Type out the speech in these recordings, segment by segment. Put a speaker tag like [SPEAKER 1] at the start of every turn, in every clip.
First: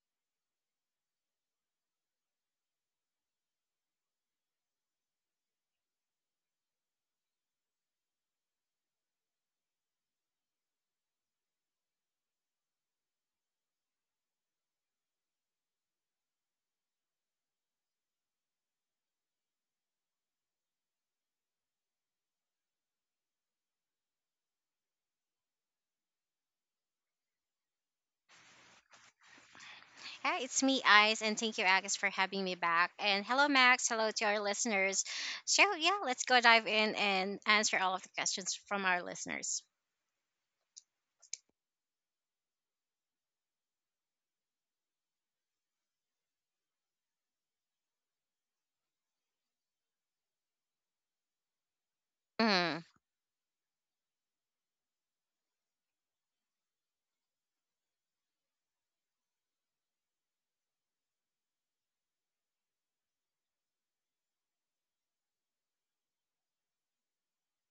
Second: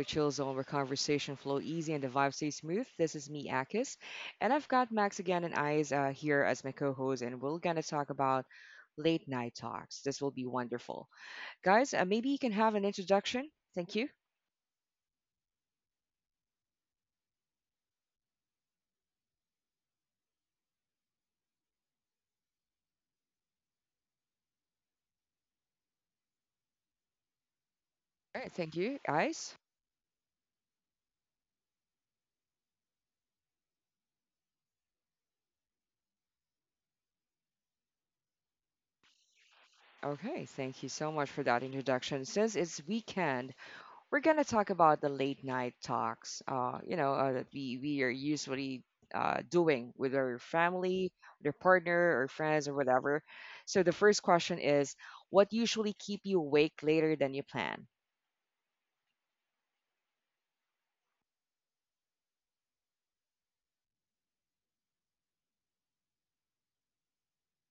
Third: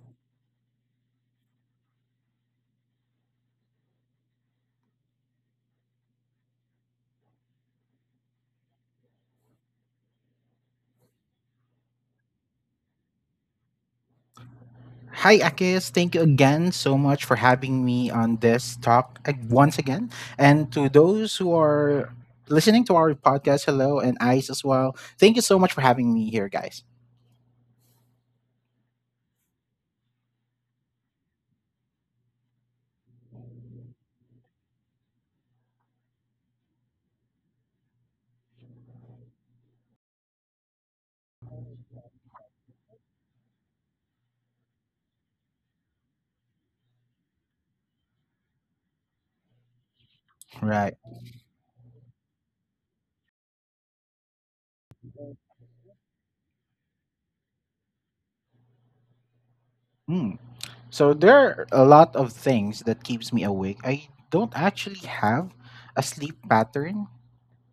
[SPEAKER 1] a chill zone where conversation flow easy and the vibe stay smooth. This is me, Akis, and I've got Max again and Eyes here as my co-host, and we're gonna talk about late night talks. This will be wonderful, guys. Maybe you can have an introduction. Thank you.
[SPEAKER 2] Hi, Akis. Thank you again so much for having me on this talk once again. And to those who are listening to our podcast, hello, and Ice as well. Thank you so much for having me here, guys.
[SPEAKER 1] All right, thank you, Eyes.
[SPEAKER 3] Hi, it's me, Ice, and thank you, Agus, for having me back. And hello, Max. Hello to our listeners. So, yeah, let's go dive in and answer all of the questions from our listeners.
[SPEAKER 1] Okay, thank you so much for that introduction. Since it's weekend, we're gonna talk about the late night talks. You know that we are usually doing with our
[SPEAKER 2] Right.
[SPEAKER 1] family, their partner, or friends, or
[SPEAKER 3] Mm,
[SPEAKER 1] whatever. So the first question is, what usually keep you awake later than you plan?
[SPEAKER 2] Mm. So there are a lot of things that keeps me awake. I don't actually have a sleep pattern,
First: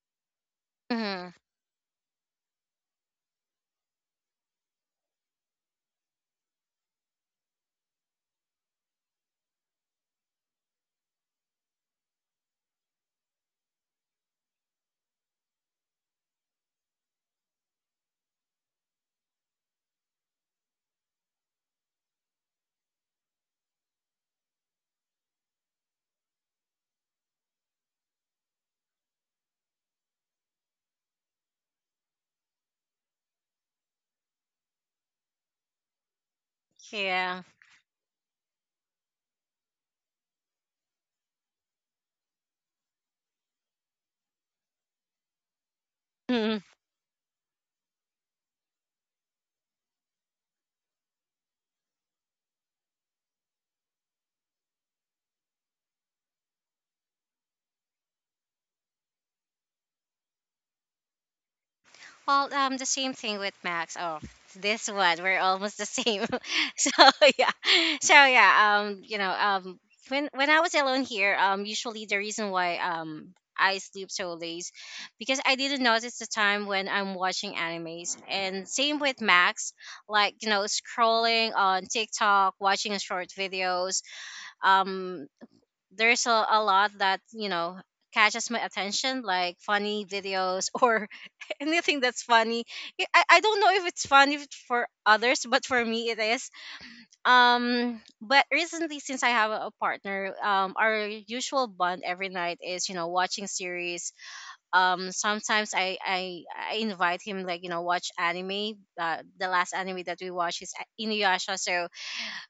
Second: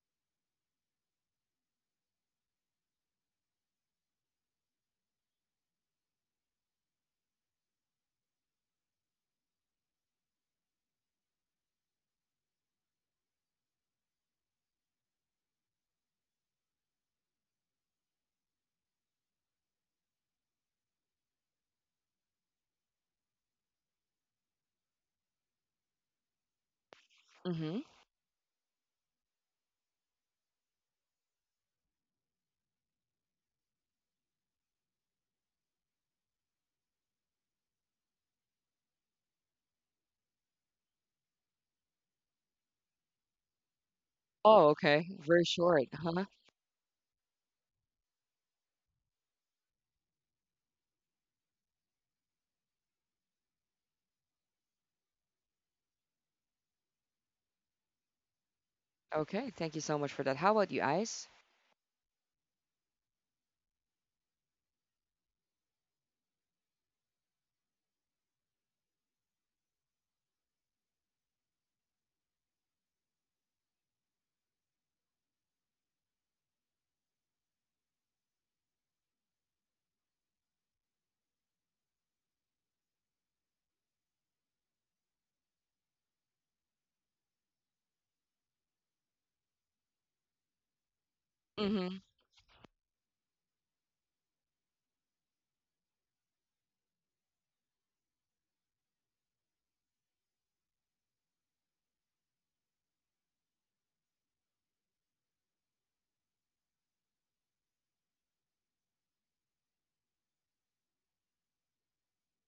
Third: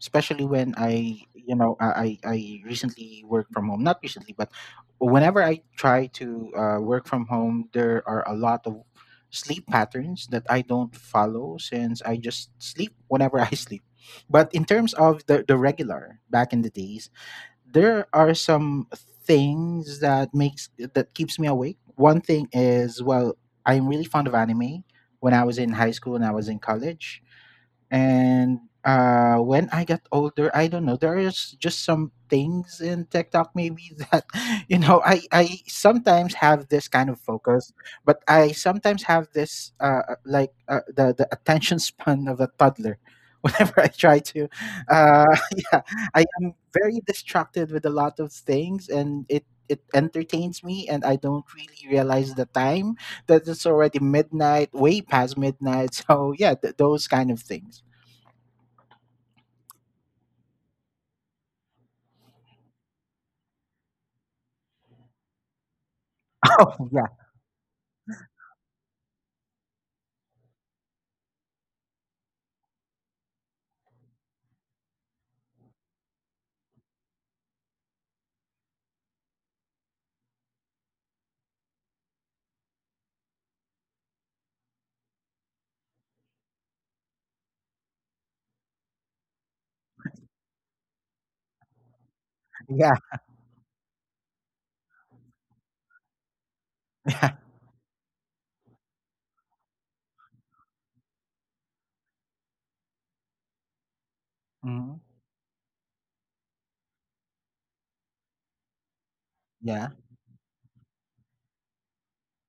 [SPEAKER 2] especially when I,
[SPEAKER 3] mm,
[SPEAKER 2] you know, I recently work from home. Not recently, but whenever I try to work from home, there are a lot of sleep patterns that I don't follow since I just sleep whenever I sleep. But in terms of the regular back in the days, there are some things that makes that keeps me awake. One thing is, well, I'm really fond of anime when I was in high school and I was in college.
[SPEAKER 1] Mm-hmm.
[SPEAKER 2] And when I got older, I don't know. There is just some things in TikTok maybe that you know. I sometimes have this kind of
[SPEAKER 3] yeah.
[SPEAKER 2] focus, but I sometimes have this the attention span of a toddler. Whenever I try to,
[SPEAKER 1] Oh, okay.
[SPEAKER 2] uh,
[SPEAKER 1] Very
[SPEAKER 2] yeah,
[SPEAKER 1] short,
[SPEAKER 2] I
[SPEAKER 1] huh?
[SPEAKER 2] am very distracted with a lot of things, and it entertains me, and I don't really realize the time that it's already midnight, way past midnight. So yeah, those kind of things.
[SPEAKER 1] Okay. Thank you so much for that. How about you, Ice?
[SPEAKER 3] Well, the same thing with Max. Oh, this one we're almost the same.
[SPEAKER 2] Oh,
[SPEAKER 3] so
[SPEAKER 2] yeah,
[SPEAKER 3] yeah, so yeah. You know, when I was alone here, usually the reason why I sleep so late, because I didn't notice the time when I'm watching animes. And same with Max, like you know, scrolling on TikTok, watching short videos. Um, there's a lot that you know catches my attention like funny videos or
[SPEAKER 1] Mm-hmm.
[SPEAKER 3] anything that's funny
[SPEAKER 2] yeah,
[SPEAKER 3] I don't know if it's funny for others but for me it is.
[SPEAKER 2] yeah.
[SPEAKER 3] But recently since I have a partner, our usual bond every night is you know watching series.
[SPEAKER 2] Mhm.
[SPEAKER 3] Sometimes I invite him like you know watch anime. The last
[SPEAKER 2] Yeah,
[SPEAKER 3] anime that we watch is Inuyasha, so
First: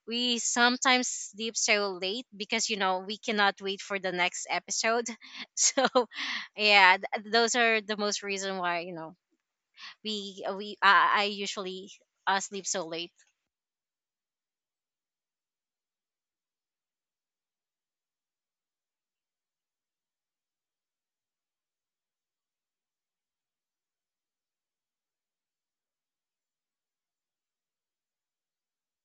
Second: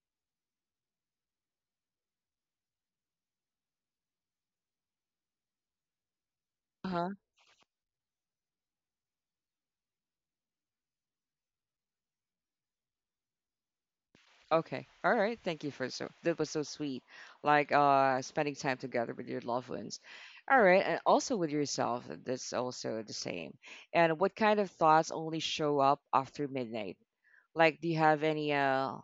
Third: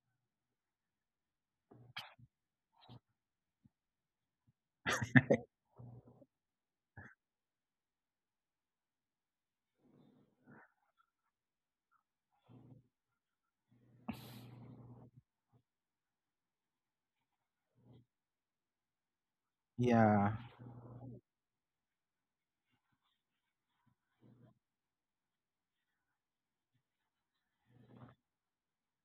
[SPEAKER 3] we sometimes sleep so late because you know we cannot wait for the next episode. So yeah, those are the most reason why you know we I usually sleep so late.
[SPEAKER 1] Okay. All right. Thank you for so that was so sweet. Like spending time together with your loved ones.
[SPEAKER 2] yeah,
[SPEAKER 1] All right, and also with yourself, that's also the same. And what kind of thoughts only show up after midnight? Like do you have any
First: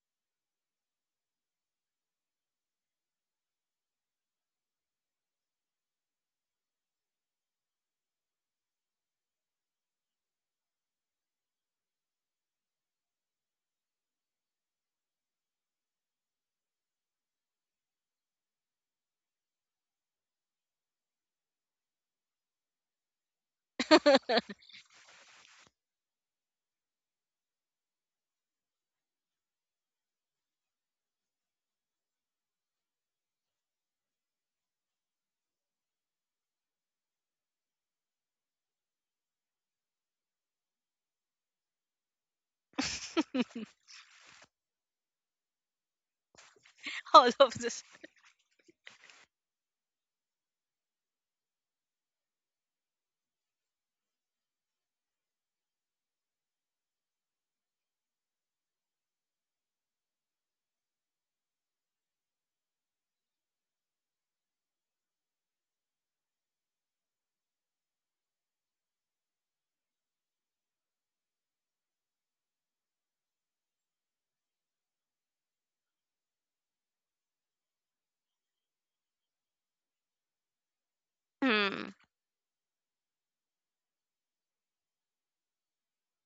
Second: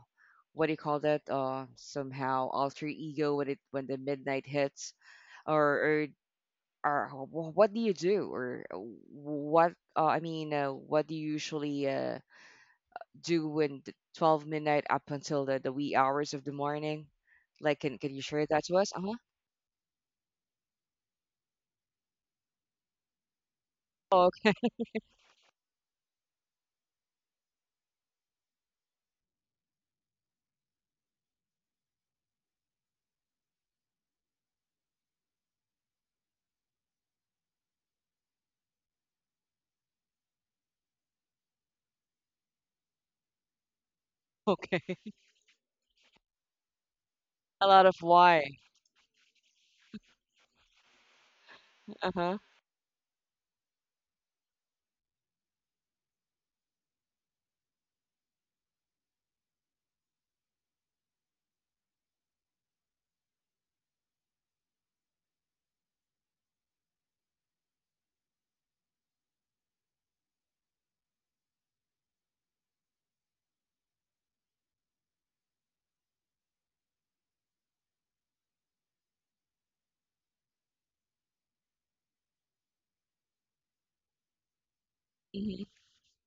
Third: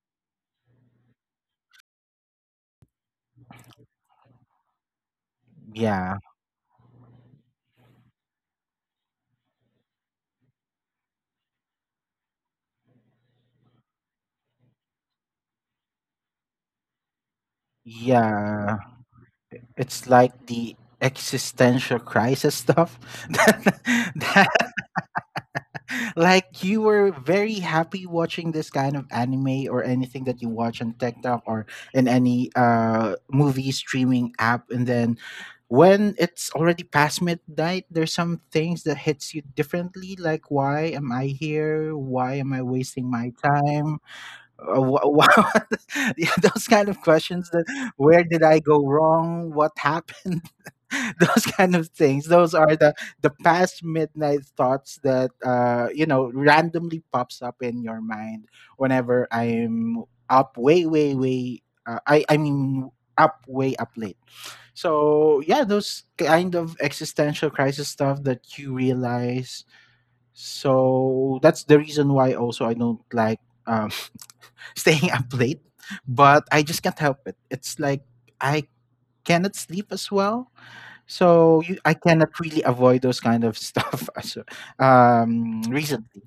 [SPEAKER 1] what do you call that? Somehow alter ego when it when the midnight hits or or,
[SPEAKER 2] yeah,
[SPEAKER 1] or what do you do or what I mean, what do you usually do when the 12 midnight up until the wee hours of the morning? Like, can you share that to
[SPEAKER 2] yeah.
[SPEAKER 1] us? Uh huh.
[SPEAKER 2] It's like the existential crisis stuff, that,
[SPEAKER 1] Oh,
[SPEAKER 2] that, like, you were very happy watching this kind of anime or anything that you watch on TikTok or in any movie streaming app, and then when it's already past midnight, there's some things that hits you differently, like, why am I here? Why am I wasting my time?
[SPEAKER 1] okay. Okay.
[SPEAKER 2] Wow, yeah, those kind of
[SPEAKER 3] All
[SPEAKER 2] questions,
[SPEAKER 3] of
[SPEAKER 2] that
[SPEAKER 1] A
[SPEAKER 3] this.
[SPEAKER 1] lot of
[SPEAKER 2] where did
[SPEAKER 1] why.
[SPEAKER 2] I go wrong? What happened? Those kind of
[SPEAKER 1] Uh
[SPEAKER 2] things,
[SPEAKER 1] huh.
[SPEAKER 2] those are the past midnight thoughts that uh, you know, randomly pops up in your mind whenever I'm up way way way I mean up way up late. So yeah, those kind of existential crisis stuff that you realize. So that's the reason why also I don't like uh, staying up late, but I just can't help it. It's like I cannot sleep as well, so
[SPEAKER 3] Hmm.
[SPEAKER 2] I cannot really avoid those kind of stuff as um,
[SPEAKER 1] Hmm.
[SPEAKER 2] recently.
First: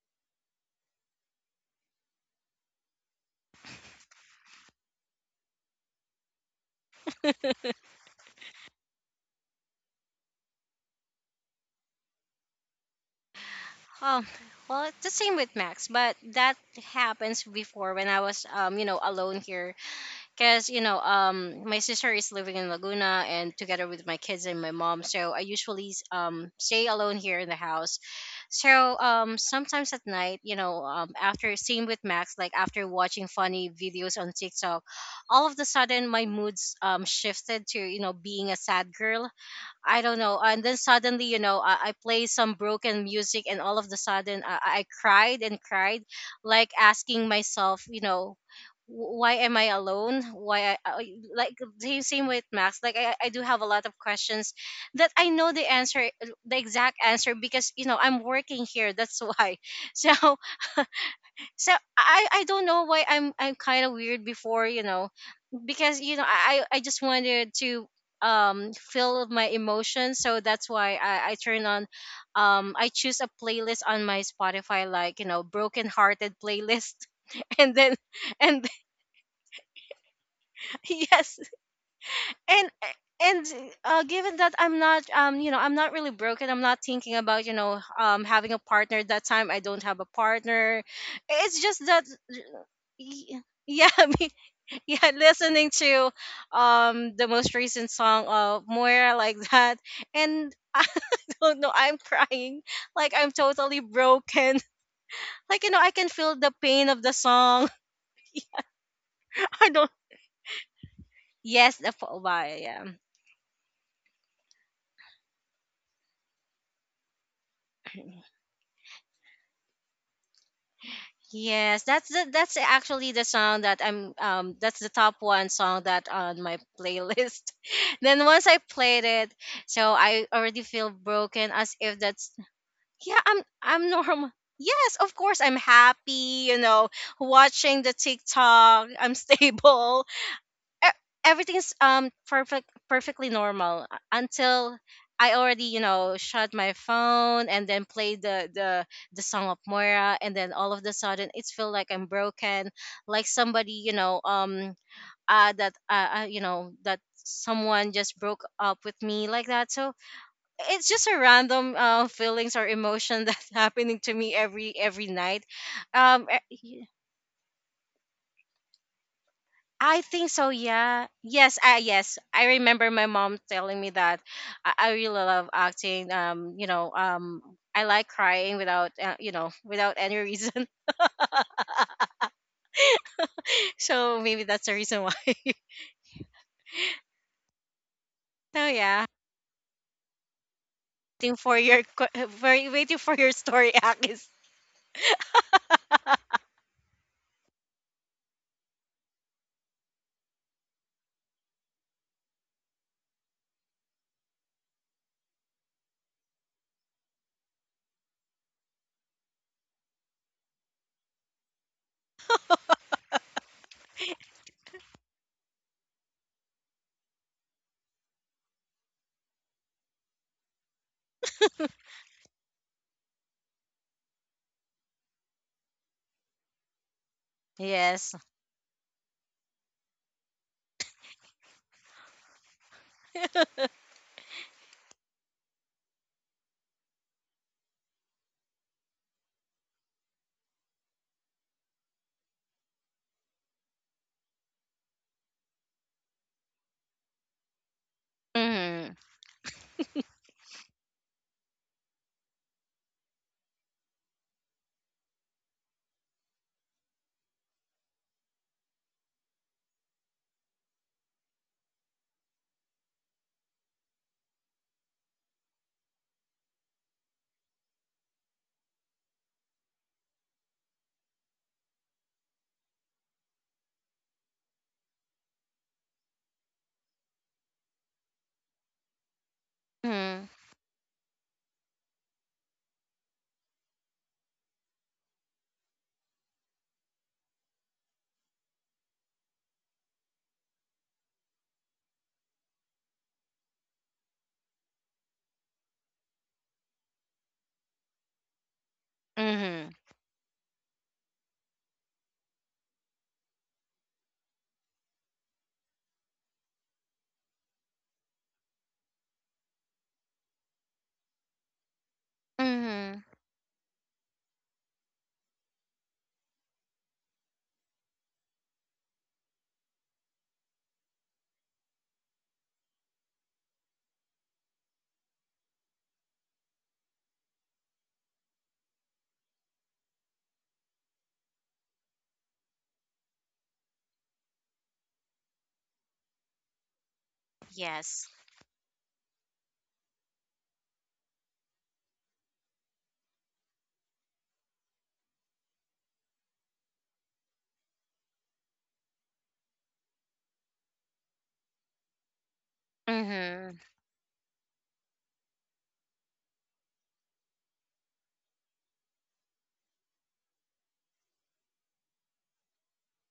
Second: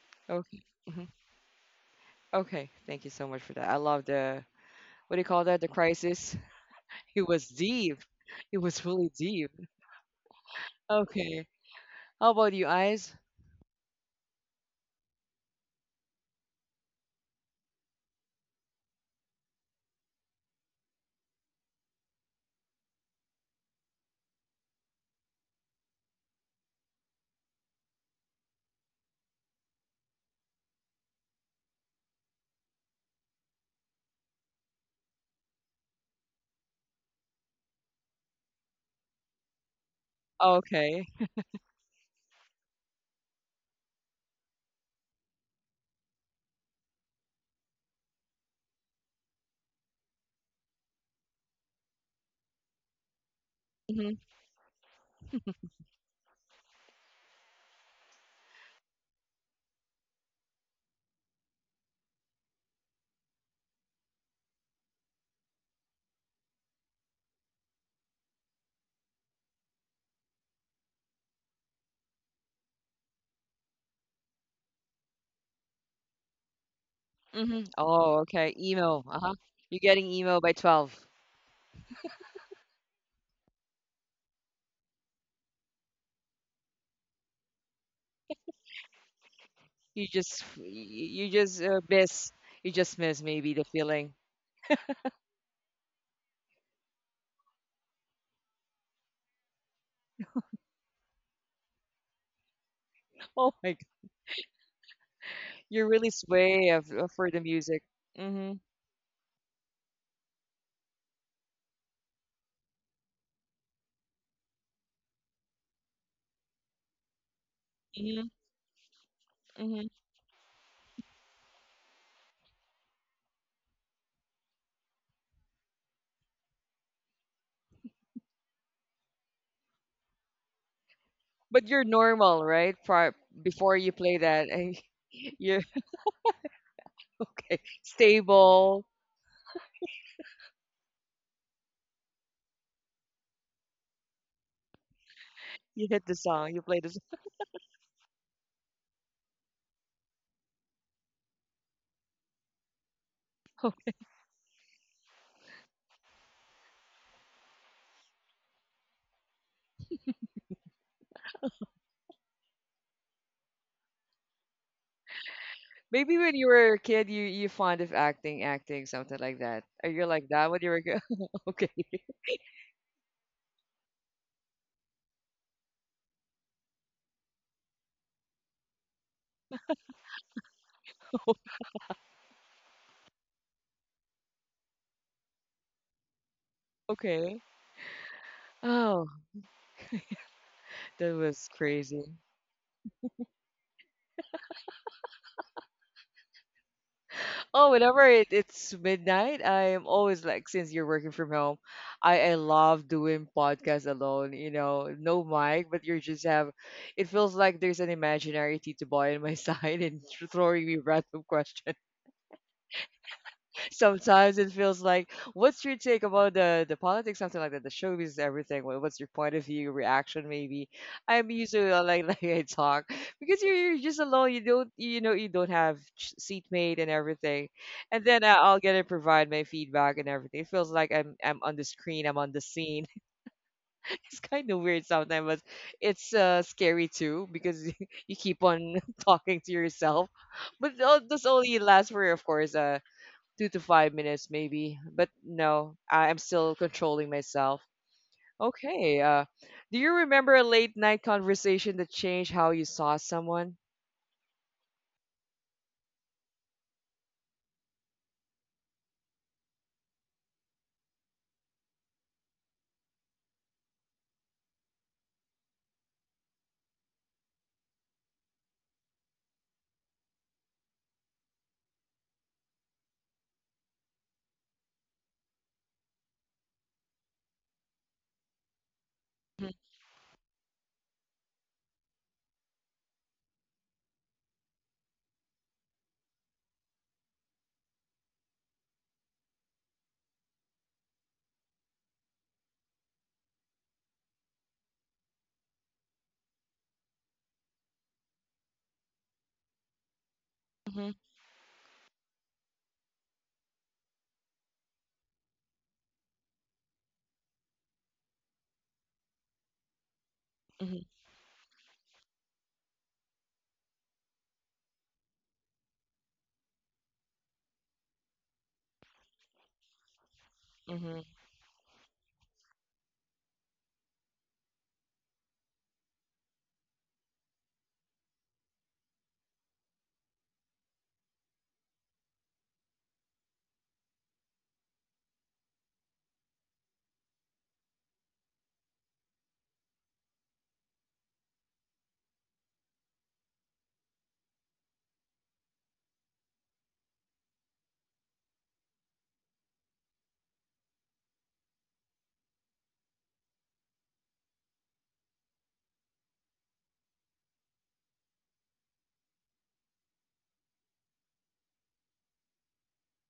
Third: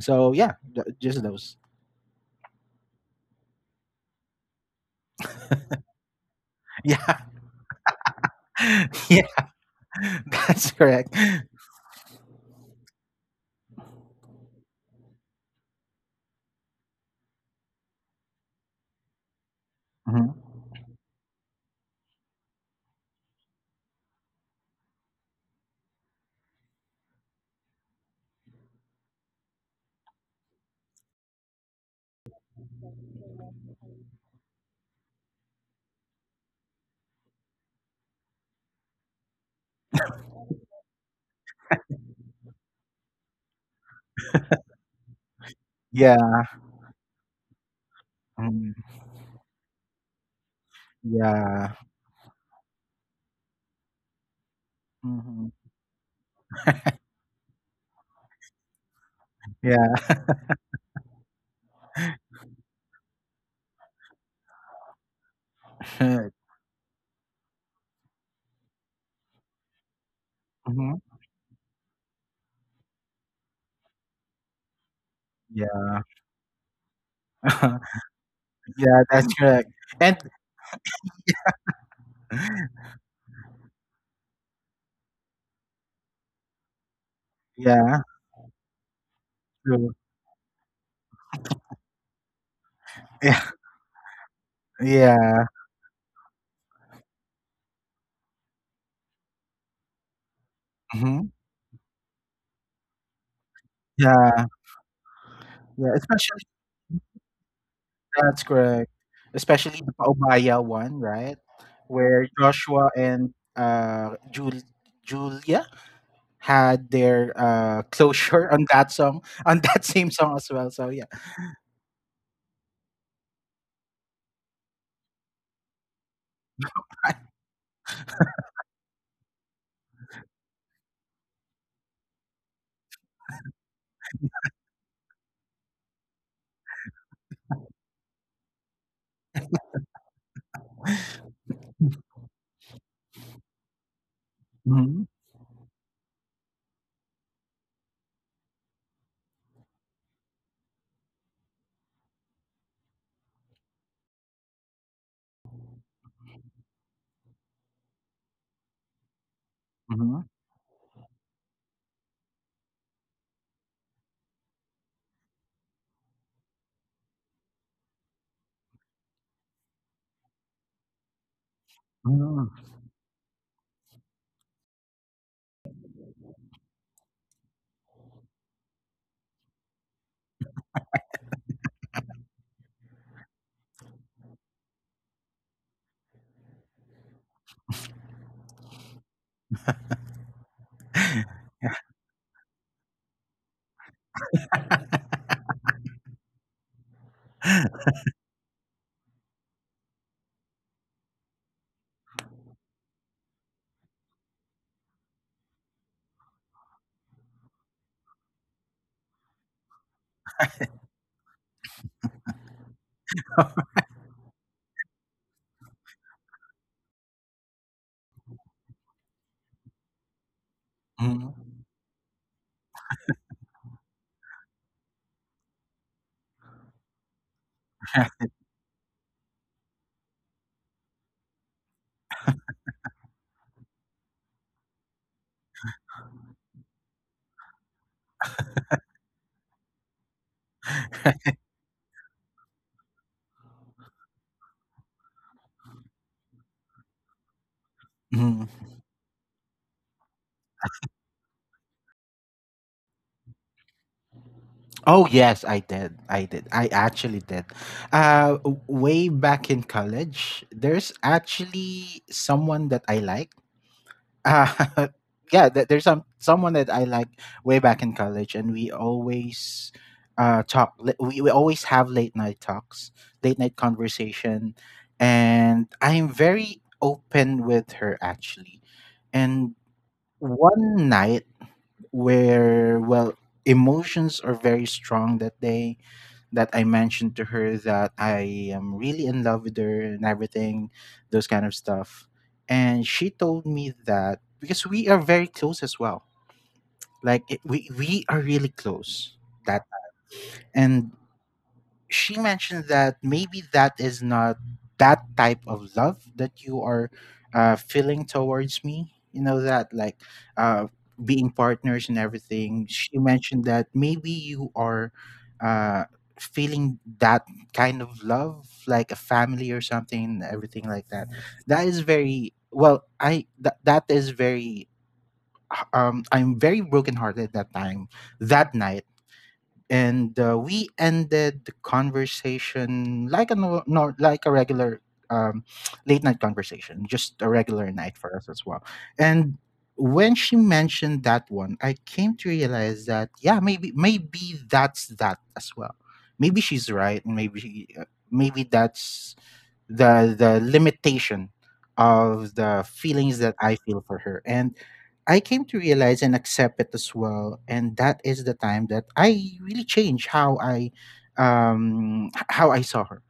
[SPEAKER 2] So yeah,
[SPEAKER 1] Okay. Hmm.
[SPEAKER 2] just those.
[SPEAKER 1] Okay. Thank you so much for that. I love the, what do you call that? The crisis?
[SPEAKER 2] Yeah,
[SPEAKER 1] It was deep. It was really
[SPEAKER 2] yeah,
[SPEAKER 1] deep.
[SPEAKER 2] that's correct.
[SPEAKER 1] Okay. How about you, eyes?
[SPEAKER 3] Um, well, it's the same with Max, but that happens before when I was you know alone here
[SPEAKER 2] Mhm.
[SPEAKER 3] because you know my sister is living in Laguna, and together with my kids and my mom, so I usually stay alone here in the house. So sometimes at night you know after same with Max like after watching funny videos on TikTok, all of the sudden my moods shifted to you know being a sad girl. I don't know. And then
[SPEAKER 1] Okay.
[SPEAKER 3] suddenly, you know, I play some broken music, and all of the sudden, I cried and cried,
[SPEAKER 2] Yeah,
[SPEAKER 3] like asking myself, you know,
[SPEAKER 2] mm,
[SPEAKER 3] Why am I alone? Why like
[SPEAKER 2] yeah,
[SPEAKER 3] same with Max. Like I do have a lot of
[SPEAKER 1] Hmm.
[SPEAKER 3] questions that I
[SPEAKER 2] mhm,
[SPEAKER 3] know the answer, the exact answer, because you know I'm working here. That's why. So
[SPEAKER 2] yeah,
[SPEAKER 3] so I don't know why I'm kind of weird before. You know, because you know I just wanted to feel my emotions, so that's why
[SPEAKER 2] mhm,
[SPEAKER 3] I turn on, I choose a playlist on my Spotify like you know broken
[SPEAKER 2] yeah,
[SPEAKER 3] hearted playlist.
[SPEAKER 1] Hmm.
[SPEAKER 3] And then,
[SPEAKER 1] Oh, okay.
[SPEAKER 3] and
[SPEAKER 2] yeah.
[SPEAKER 1] Email. Uh
[SPEAKER 2] That's
[SPEAKER 1] huh.
[SPEAKER 2] correct.
[SPEAKER 1] You're getting
[SPEAKER 2] And
[SPEAKER 1] email by 12.
[SPEAKER 3] yes, and and given that I'm not you know I'm not really broken, I'm not thinking about you know
[SPEAKER 2] yeah,
[SPEAKER 3] having a partner. That time I don't have a
[SPEAKER 1] You just,
[SPEAKER 3] partner,
[SPEAKER 1] you you
[SPEAKER 3] it's
[SPEAKER 1] just
[SPEAKER 3] just that
[SPEAKER 1] miss, you just miss
[SPEAKER 3] y- yeah.
[SPEAKER 2] yeah,
[SPEAKER 1] maybe the feeling.
[SPEAKER 3] Yeah,
[SPEAKER 2] yeah,
[SPEAKER 3] listening to the most recent song of Moira like that, and I
[SPEAKER 2] mhm,
[SPEAKER 3] don't know, I'm crying, like I'm
[SPEAKER 1] Oh my.
[SPEAKER 3] totally
[SPEAKER 2] yeah,
[SPEAKER 3] broken. Like you know,
[SPEAKER 1] Your
[SPEAKER 3] I
[SPEAKER 2] yeah,
[SPEAKER 3] can
[SPEAKER 1] really
[SPEAKER 3] feel
[SPEAKER 2] especially,
[SPEAKER 3] the
[SPEAKER 1] sway
[SPEAKER 3] pain of
[SPEAKER 1] of
[SPEAKER 3] the
[SPEAKER 1] for the
[SPEAKER 3] song.
[SPEAKER 1] music.
[SPEAKER 2] that's
[SPEAKER 1] Mhm.
[SPEAKER 2] correct,
[SPEAKER 3] I
[SPEAKER 2] especially
[SPEAKER 3] don't.
[SPEAKER 2] the Paubaya one, right?
[SPEAKER 3] Yes, the fall
[SPEAKER 2] Where
[SPEAKER 3] by yeah.
[SPEAKER 2] Joshua and uh Jul Julia had their uh,
[SPEAKER 1] Mhm.
[SPEAKER 2] closure on that song, on that
[SPEAKER 1] Mhm.
[SPEAKER 2] same song as well. So yeah.
[SPEAKER 3] Yes, that's that's actually the song that I'm that's the top one song that on my playlist. Then once I played it, so I already feel broken
[SPEAKER 1] But
[SPEAKER 3] as
[SPEAKER 1] you're
[SPEAKER 3] if that's,
[SPEAKER 1] normal, right? Prior,
[SPEAKER 3] yeah,
[SPEAKER 1] before
[SPEAKER 3] I'm
[SPEAKER 1] you play
[SPEAKER 3] normal.
[SPEAKER 1] that, and
[SPEAKER 3] Yes, of course I'm
[SPEAKER 1] you're
[SPEAKER 3] happy, you know,
[SPEAKER 1] okay,
[SPEAKER 3] watching the
[SPEAKER 1] stable.
[SPEAKER 3] TikTok, I'm stable. E- Everything's perfectly normal until
[SPEAKER 2] Mm-hmm.
[SPEAKER 3] I already, you
[SPEAKER 1] You
[SPEAKER 3] know,
[SPEAKER 1] hit the
[SPEAKER 3] shut
[SPEAKER 1] song. You
[SPEAKER 3] my
[SPEAKER 1] play the song.
[SPEAKER 3] phone and then played the song of Moira, and then all of the sudden it's feel like I'm broken, like somebody, you know, that you know, that someone just broke up with me like that. So
[SPEAKER 2] Mm-hmm.
[SPEAKER 3] it's just a random feelings or emotion that's happening to me every night.
[SPEAKER 1] Maybe
[SPEAKER 3] um
[SPEAKER 1] when
[SPEAKER 3] eh,
[SPEAKER 1] you were a
[SPEAKER 3] y-
[SPEAKER 1] kid, you fond of acting, acting something like that. Are
[SPEAKER 3] I
[SPEAKER 1] you like
[SPEAKER 3] think so,
[SPEAKER 1] that when you were a kid?
[SPEAKER 3] yeah. Yes,
[SPEAKER 1] Okay,
[SPEAKER 3] I
[SPEAKER 2] Mm-hmm.
[SPEAKER 3] remember my mom telling me that I really love acting, you know, I like crying without you know without any reason. So maybe that's the reason why.
[SPEAKER 1] okay.
[SPEAKER 3] So yeah,
[SPEAKER 1] Oh, that
[SPEAKER 3] waiting
[SPEAKER 1] was
[SPEAKER 3] for your
[SPEAKER 1] crazy.
[SPEAKER 3] waiting for your story, Akis.
[SPEAKER 1] Oh, whenever it's midnight, I am always like, since you're working from home, I love doing podcasts alone, you know, no mic, but you just have, it feels like there's an imaginary tito boy on my side and throwing me random questions. Sometimes it feels like, what's your take about the politics, something like that, the showbiz, everything. What- What's your point of view, reaction, maybe? I'm
[SPEAKER 2] Hmm.
[SPEAKER 1] usually like like I talk because you're just alone. You don't you know you don't have seatmate and everything, and
[SPEAKER 3] Yes.
[SPEAKER 1] then I'll get to provide my feedback and everything. It feels like I'm on the screen, I'm on the scene. It's kind of weird sometimes, but it's scary too because you keep on talking to yourself but those only lasts for of course 2 to 5 minutes maybe but no I'm still controlling myself.
[SPEAKER 2] Hmm.
[SPEAKER 3] Hmm.
[SPEAKER 1] Okay. Do you remember a late night conversation that changed how you saw someone?
[SPEAKER 2] Oh yes, I did. I did. I actually did. Way back in college, there's actually someone that I like. uh, yeah, th- there's some someone that I like way back in college, and we always We always have late night talks, late night conversation, and I'm very open with her actually. And
[SPEAKER 3] Hmm.
[SPEAKER 2] one night where, well, emotions are very strong that day, that I mentioned to her that I am really in love with her and everything, those kind of stuff. And she told me that because we are very close as well. Like, we are really close, that,
[SPEAKER 3] Hmm.
[SPEAKER 2] and
[SPEAKER 1] Mhm,
[SPEAKER 2] she mentioned that maybe that is not that type of love that you are feeling towards me. You know, that like uh,
[SPEAKER 1] mhm,
[SPEAKER 2] being partners and everything. She
[SPEAKER 3] Hmm.
[SPEAKER 2] mentioned that maybe you are uh, feeling that kind of love, like a family or something, everything like
[SPEAKER 1] mhm,
[SPEAKER 2] that. That is very well. I that That is very. I'm very brokenhearted that time, that night. And we ended the conversation like a, no, no, like a regular um, late night conversation, just a regular night
[SPEAKER 3] Yes.
[SPEAKER 2] for us as well. And when she mentioned that one, I came to realize that yeah, maybe maybe that's that as well. Maybe she's right, and maybe maybe that's the limitation of the feelings that I
[SPEAKER 3] Mhm.
[SPEAKER 2] feel for her, and I came to realize and accept it as well, and that is the time that I really changed how I how I saw her.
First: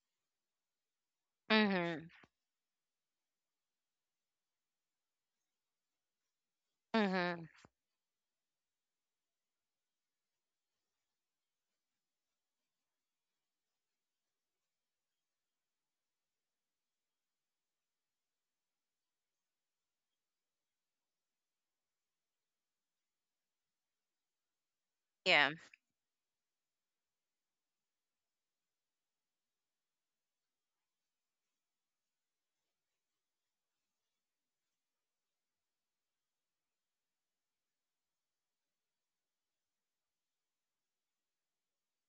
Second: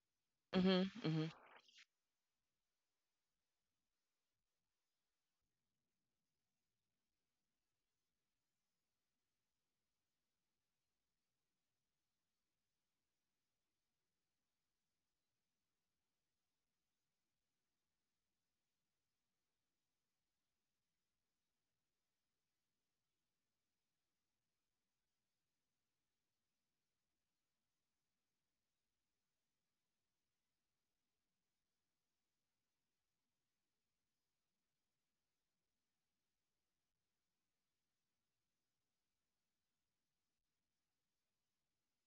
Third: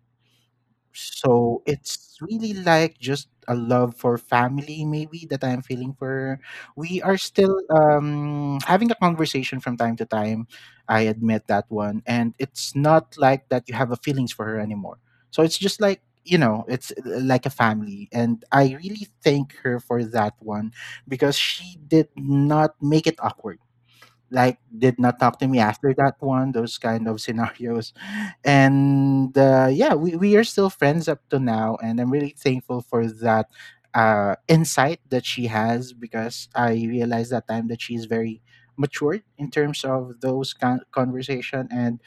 [SPEAKER 1] mhm, mhm,
[SPEAKER 2] So
[SPEAKER 3] Mhm.
[SPEAKER 2] it's really like just a love for family, maybe, that I'm feeling for. We are
[SPEAKER 3] Mhm.
[SPEAKER 2] still having a conversation from time to time. I admit that one, and it's not like that you have a feelings for her anymore. So it's just like, you know, it's like a family, and I really thank her for that one because she did not make it awkward. Like, did not talk to
[SPEAKER 3] Yeah.
[SPEAKER 2] me after that one. Those kind of scenarios. And yeah, we are still friends up to now and I'm really thankful for that insight that she has because I realized that time that she's very matured in terms of those conversation. And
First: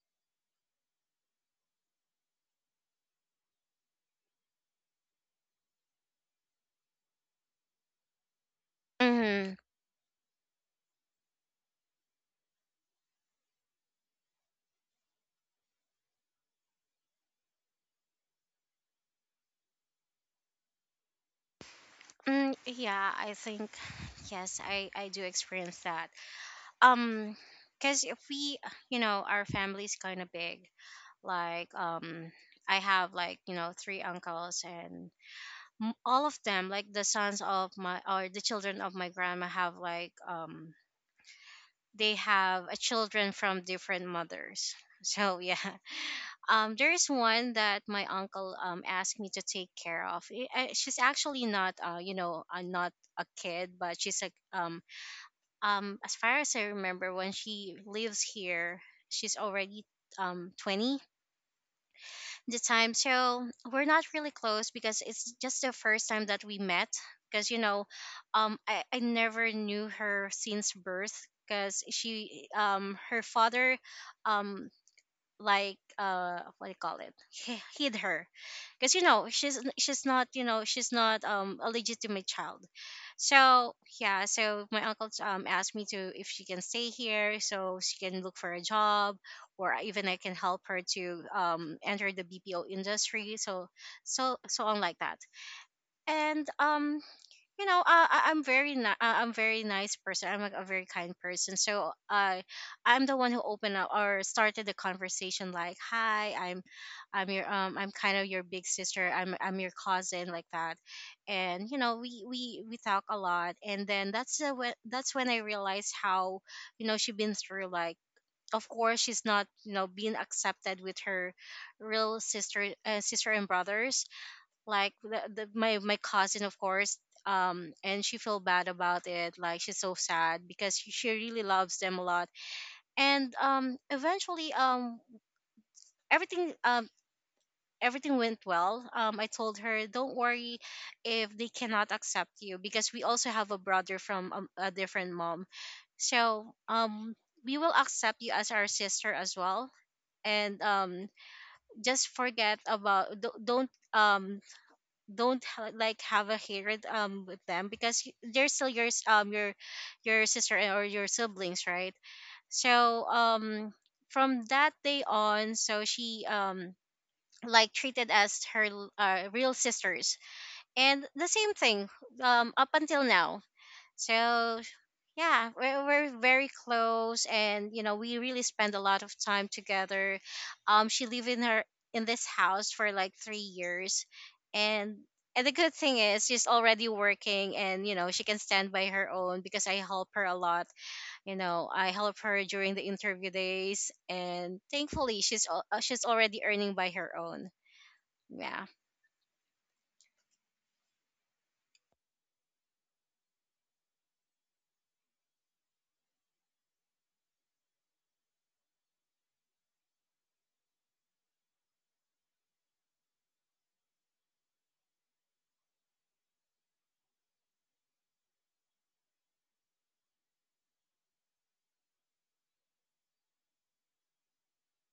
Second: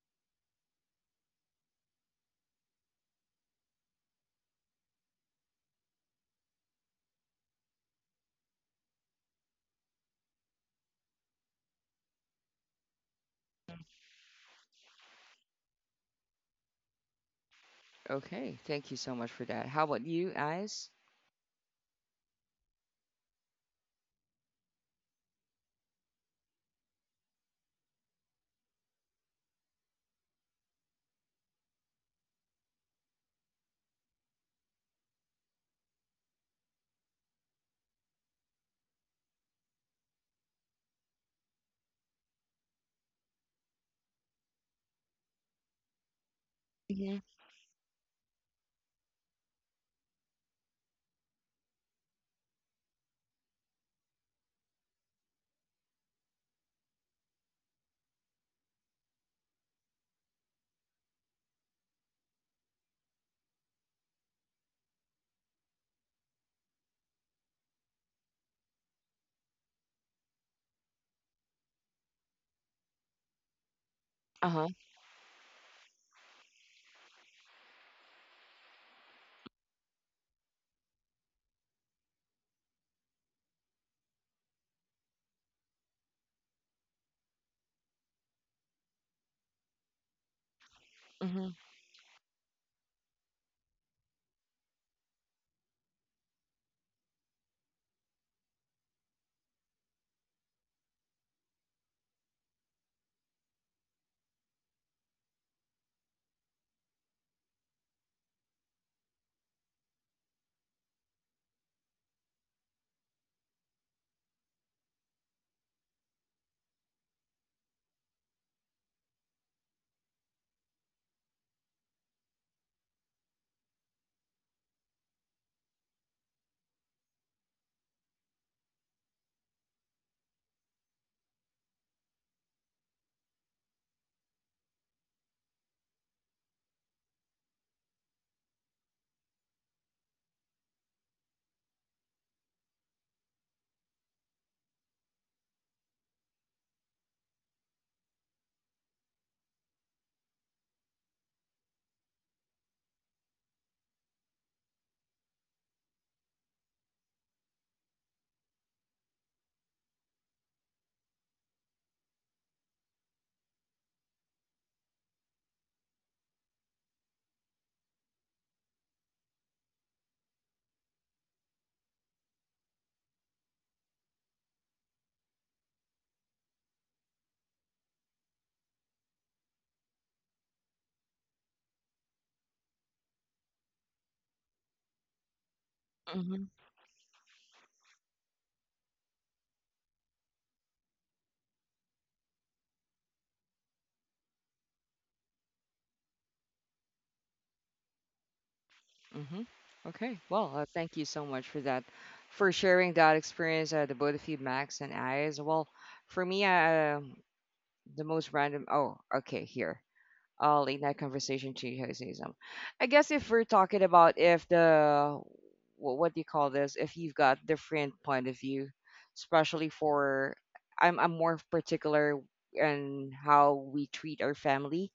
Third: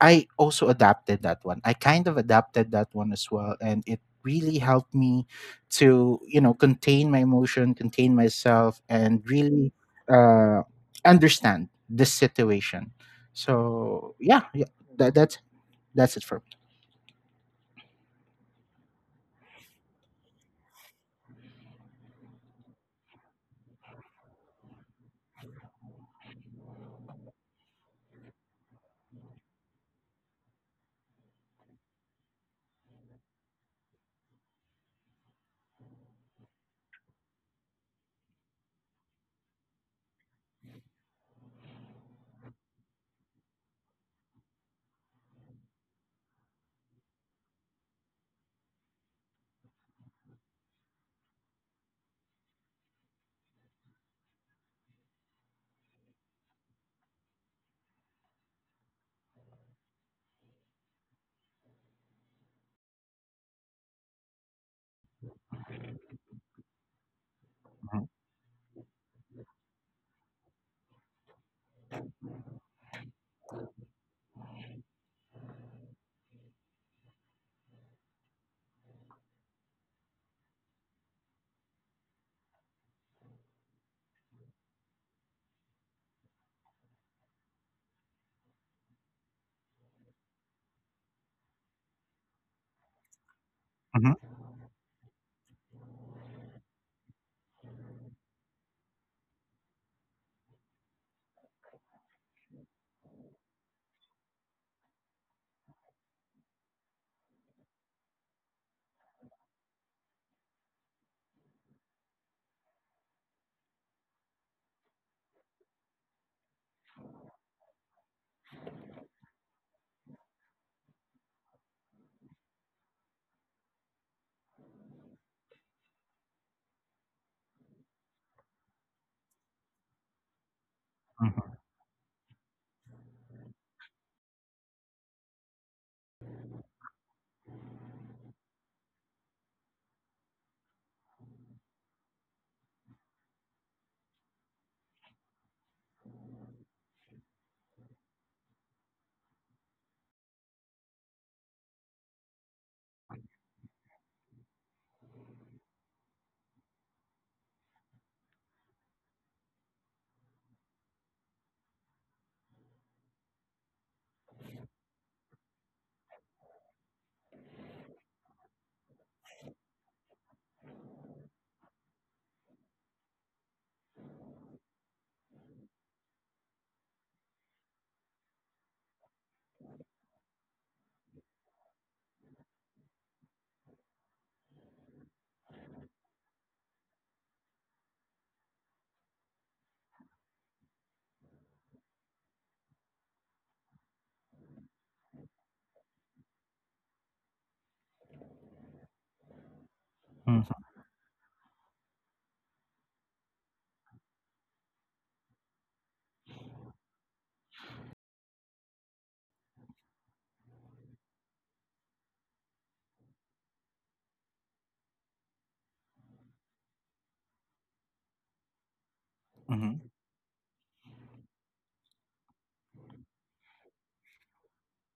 [SPEAKER 2] I also adapted that one. I kind of adapted that one as well, and it really helped me to, you know, contain my emotion, contain myself, and
[SPEAKER 3] Mhm.
[SPEAKER 2] really uh, understand the situation. So yeah, yeah, that, that's that's it for me.
[SPEAKER 1] okay. Thank you so much for that. How about you, eyes?
[SPEAKER 3] Yeah, I think yes, I do experience that. Um cuz if we, you know, our family's kind of big. Like I have like, you know, three uncles and all of them, like the sons of my, or the children of my grandma, have like they have a children from different mothers. So yeah, there's
[SPEAKER 1] Mhm,
[SPEAKER 3] one that my uncle asked me to take care of. She's actually not, you know, not a kid, but she's like, as far as I remember, when she lives here, she's already 20 the time, so we're not really close because it's just the first time that we met, because you know
[SPEAKER 2] Mhm.
[SPEAKER 3] I never knew her since birth, because she her father,
[SPEAKER 1] uh-huh,
[SPEAKER 3] um like what do you call it, hid her, because you know she's not, you know, she's not a legitimate child. So yeah, so my uncle asked me to, if she can stay here so she can look for a job, or even I can help her to
[SPEAKER 1] mhm,
[SPEAKER 3] enter the BPO industry. So
[SPEAKER 2] Mhm,
[SPEAKER 3] so on like that. And you know, I'm very I'm very nice person. I'm like a very kind person. So I'm the one who opened up or started the conversation. Like, hi, I'm your I'm kind of your big sister. I'm your cousin like that, and you know we talk a lot. And then that's the when that's when I realized how you know she been through like. Of course, she's not, you know, being accepted with her sister and brothers, like my cousin of course. And she feel bad about it, like she's so sad because she
[SPEAKER 2] mhm,
[SPEAKER 3] really loves them a lot. And eventually, everything, everything went well. I told her, don't worry if they cannot accept you because we also have a brother from a different mom, so we will accept you as our sister as well. And just forget about don't like have a hatred with them, because they're still your your sister or your siblings, right? So from that day on, so she like treated as her real sisters, and the same thing up until now. So yeah, we're very close, and you know we really spend a lot of time together. She lived in her in this house for like 3 years. and and the good thing is
[SPEAKER 1] mhm.
[SPEAKER 3] she's already working, and you know she can stand by her own because I help her a lot. You know, I help her during the interview days, and thankfully she's already earning by her own. Yeah.
[SPEAKER 1] Mm-hmm. Okay. Well,
[SPEAKER 2] mhm,
[SPEAKER 1] thank you so much for that, for sharing that experience, the both of you, Max and eyes. Well. For me, the most random. Oh, okay. Here. Late night conversation to Joseism. I guess if we're talking about if the what do you call this? If you've got different point of view, especially
[SPEAKER 2] mhm,
[SPEAKER 1] for I'm more particular in how we treat our family.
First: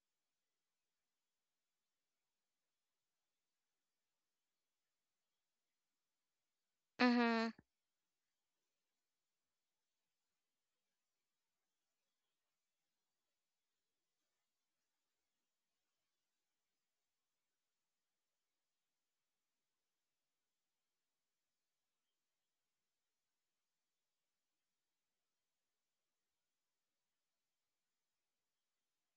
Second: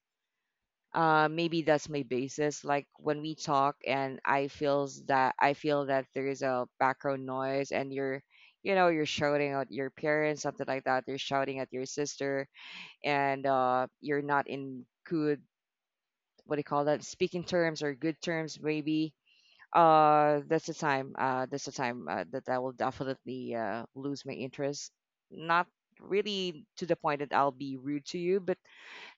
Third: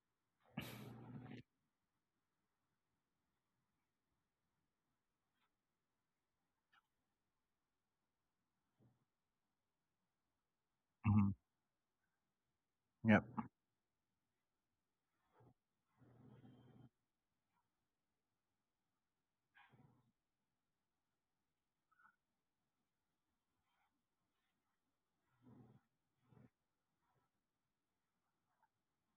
[SPEAKER 1] Maybe that's my basis. Like when we talk, and I feel that there is a background
[SPEAKER 3] Mm-hmm.
[SPEAKER 1] noise, and you know, you're shouting at your parents, something like that. You're
[SPEAKER 2] mhm.
[SPEAKER 1] shouting at your sister,
[SPEAKER 2] Yep.
[SPEAKER 1] and you're not in good what do you call that speaking terms or good terms maybe that's the time that I will definitely lose my interest, not really to the point that I'll be rude to you, but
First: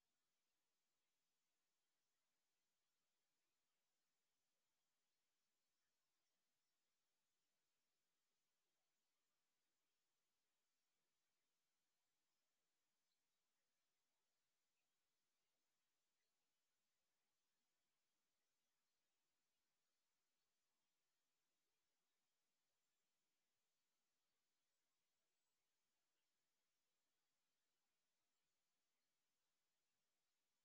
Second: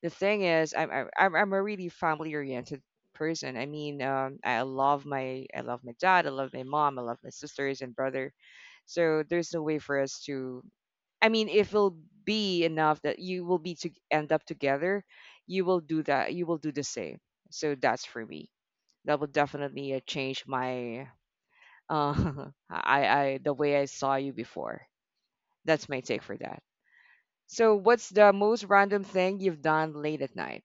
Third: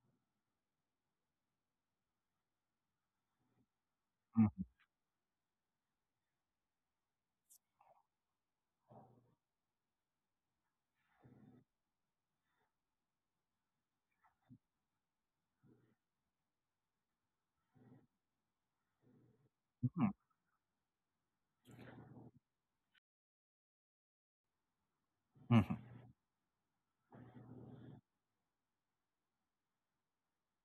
[SPEAKER 1] the thing is I'm a really family oriented person. I mean I
[SPEAKER 2] Mhm,
[SPEAKER 1] love my dad I love my mom, I love my sisters and brother, so there's no way for us to I mean, if it'll be enough that you will be to end up together, you will do that. You will do the same. So that's for me. That will definitely
[SPEAKER 2] mhm,
[SPEAKER 1] change my uh, I the way I saw you before.
[SPEAKER 2] mhm.
[SPEAKER 1] That's my take for that. So what's the most random thing you've done late at night?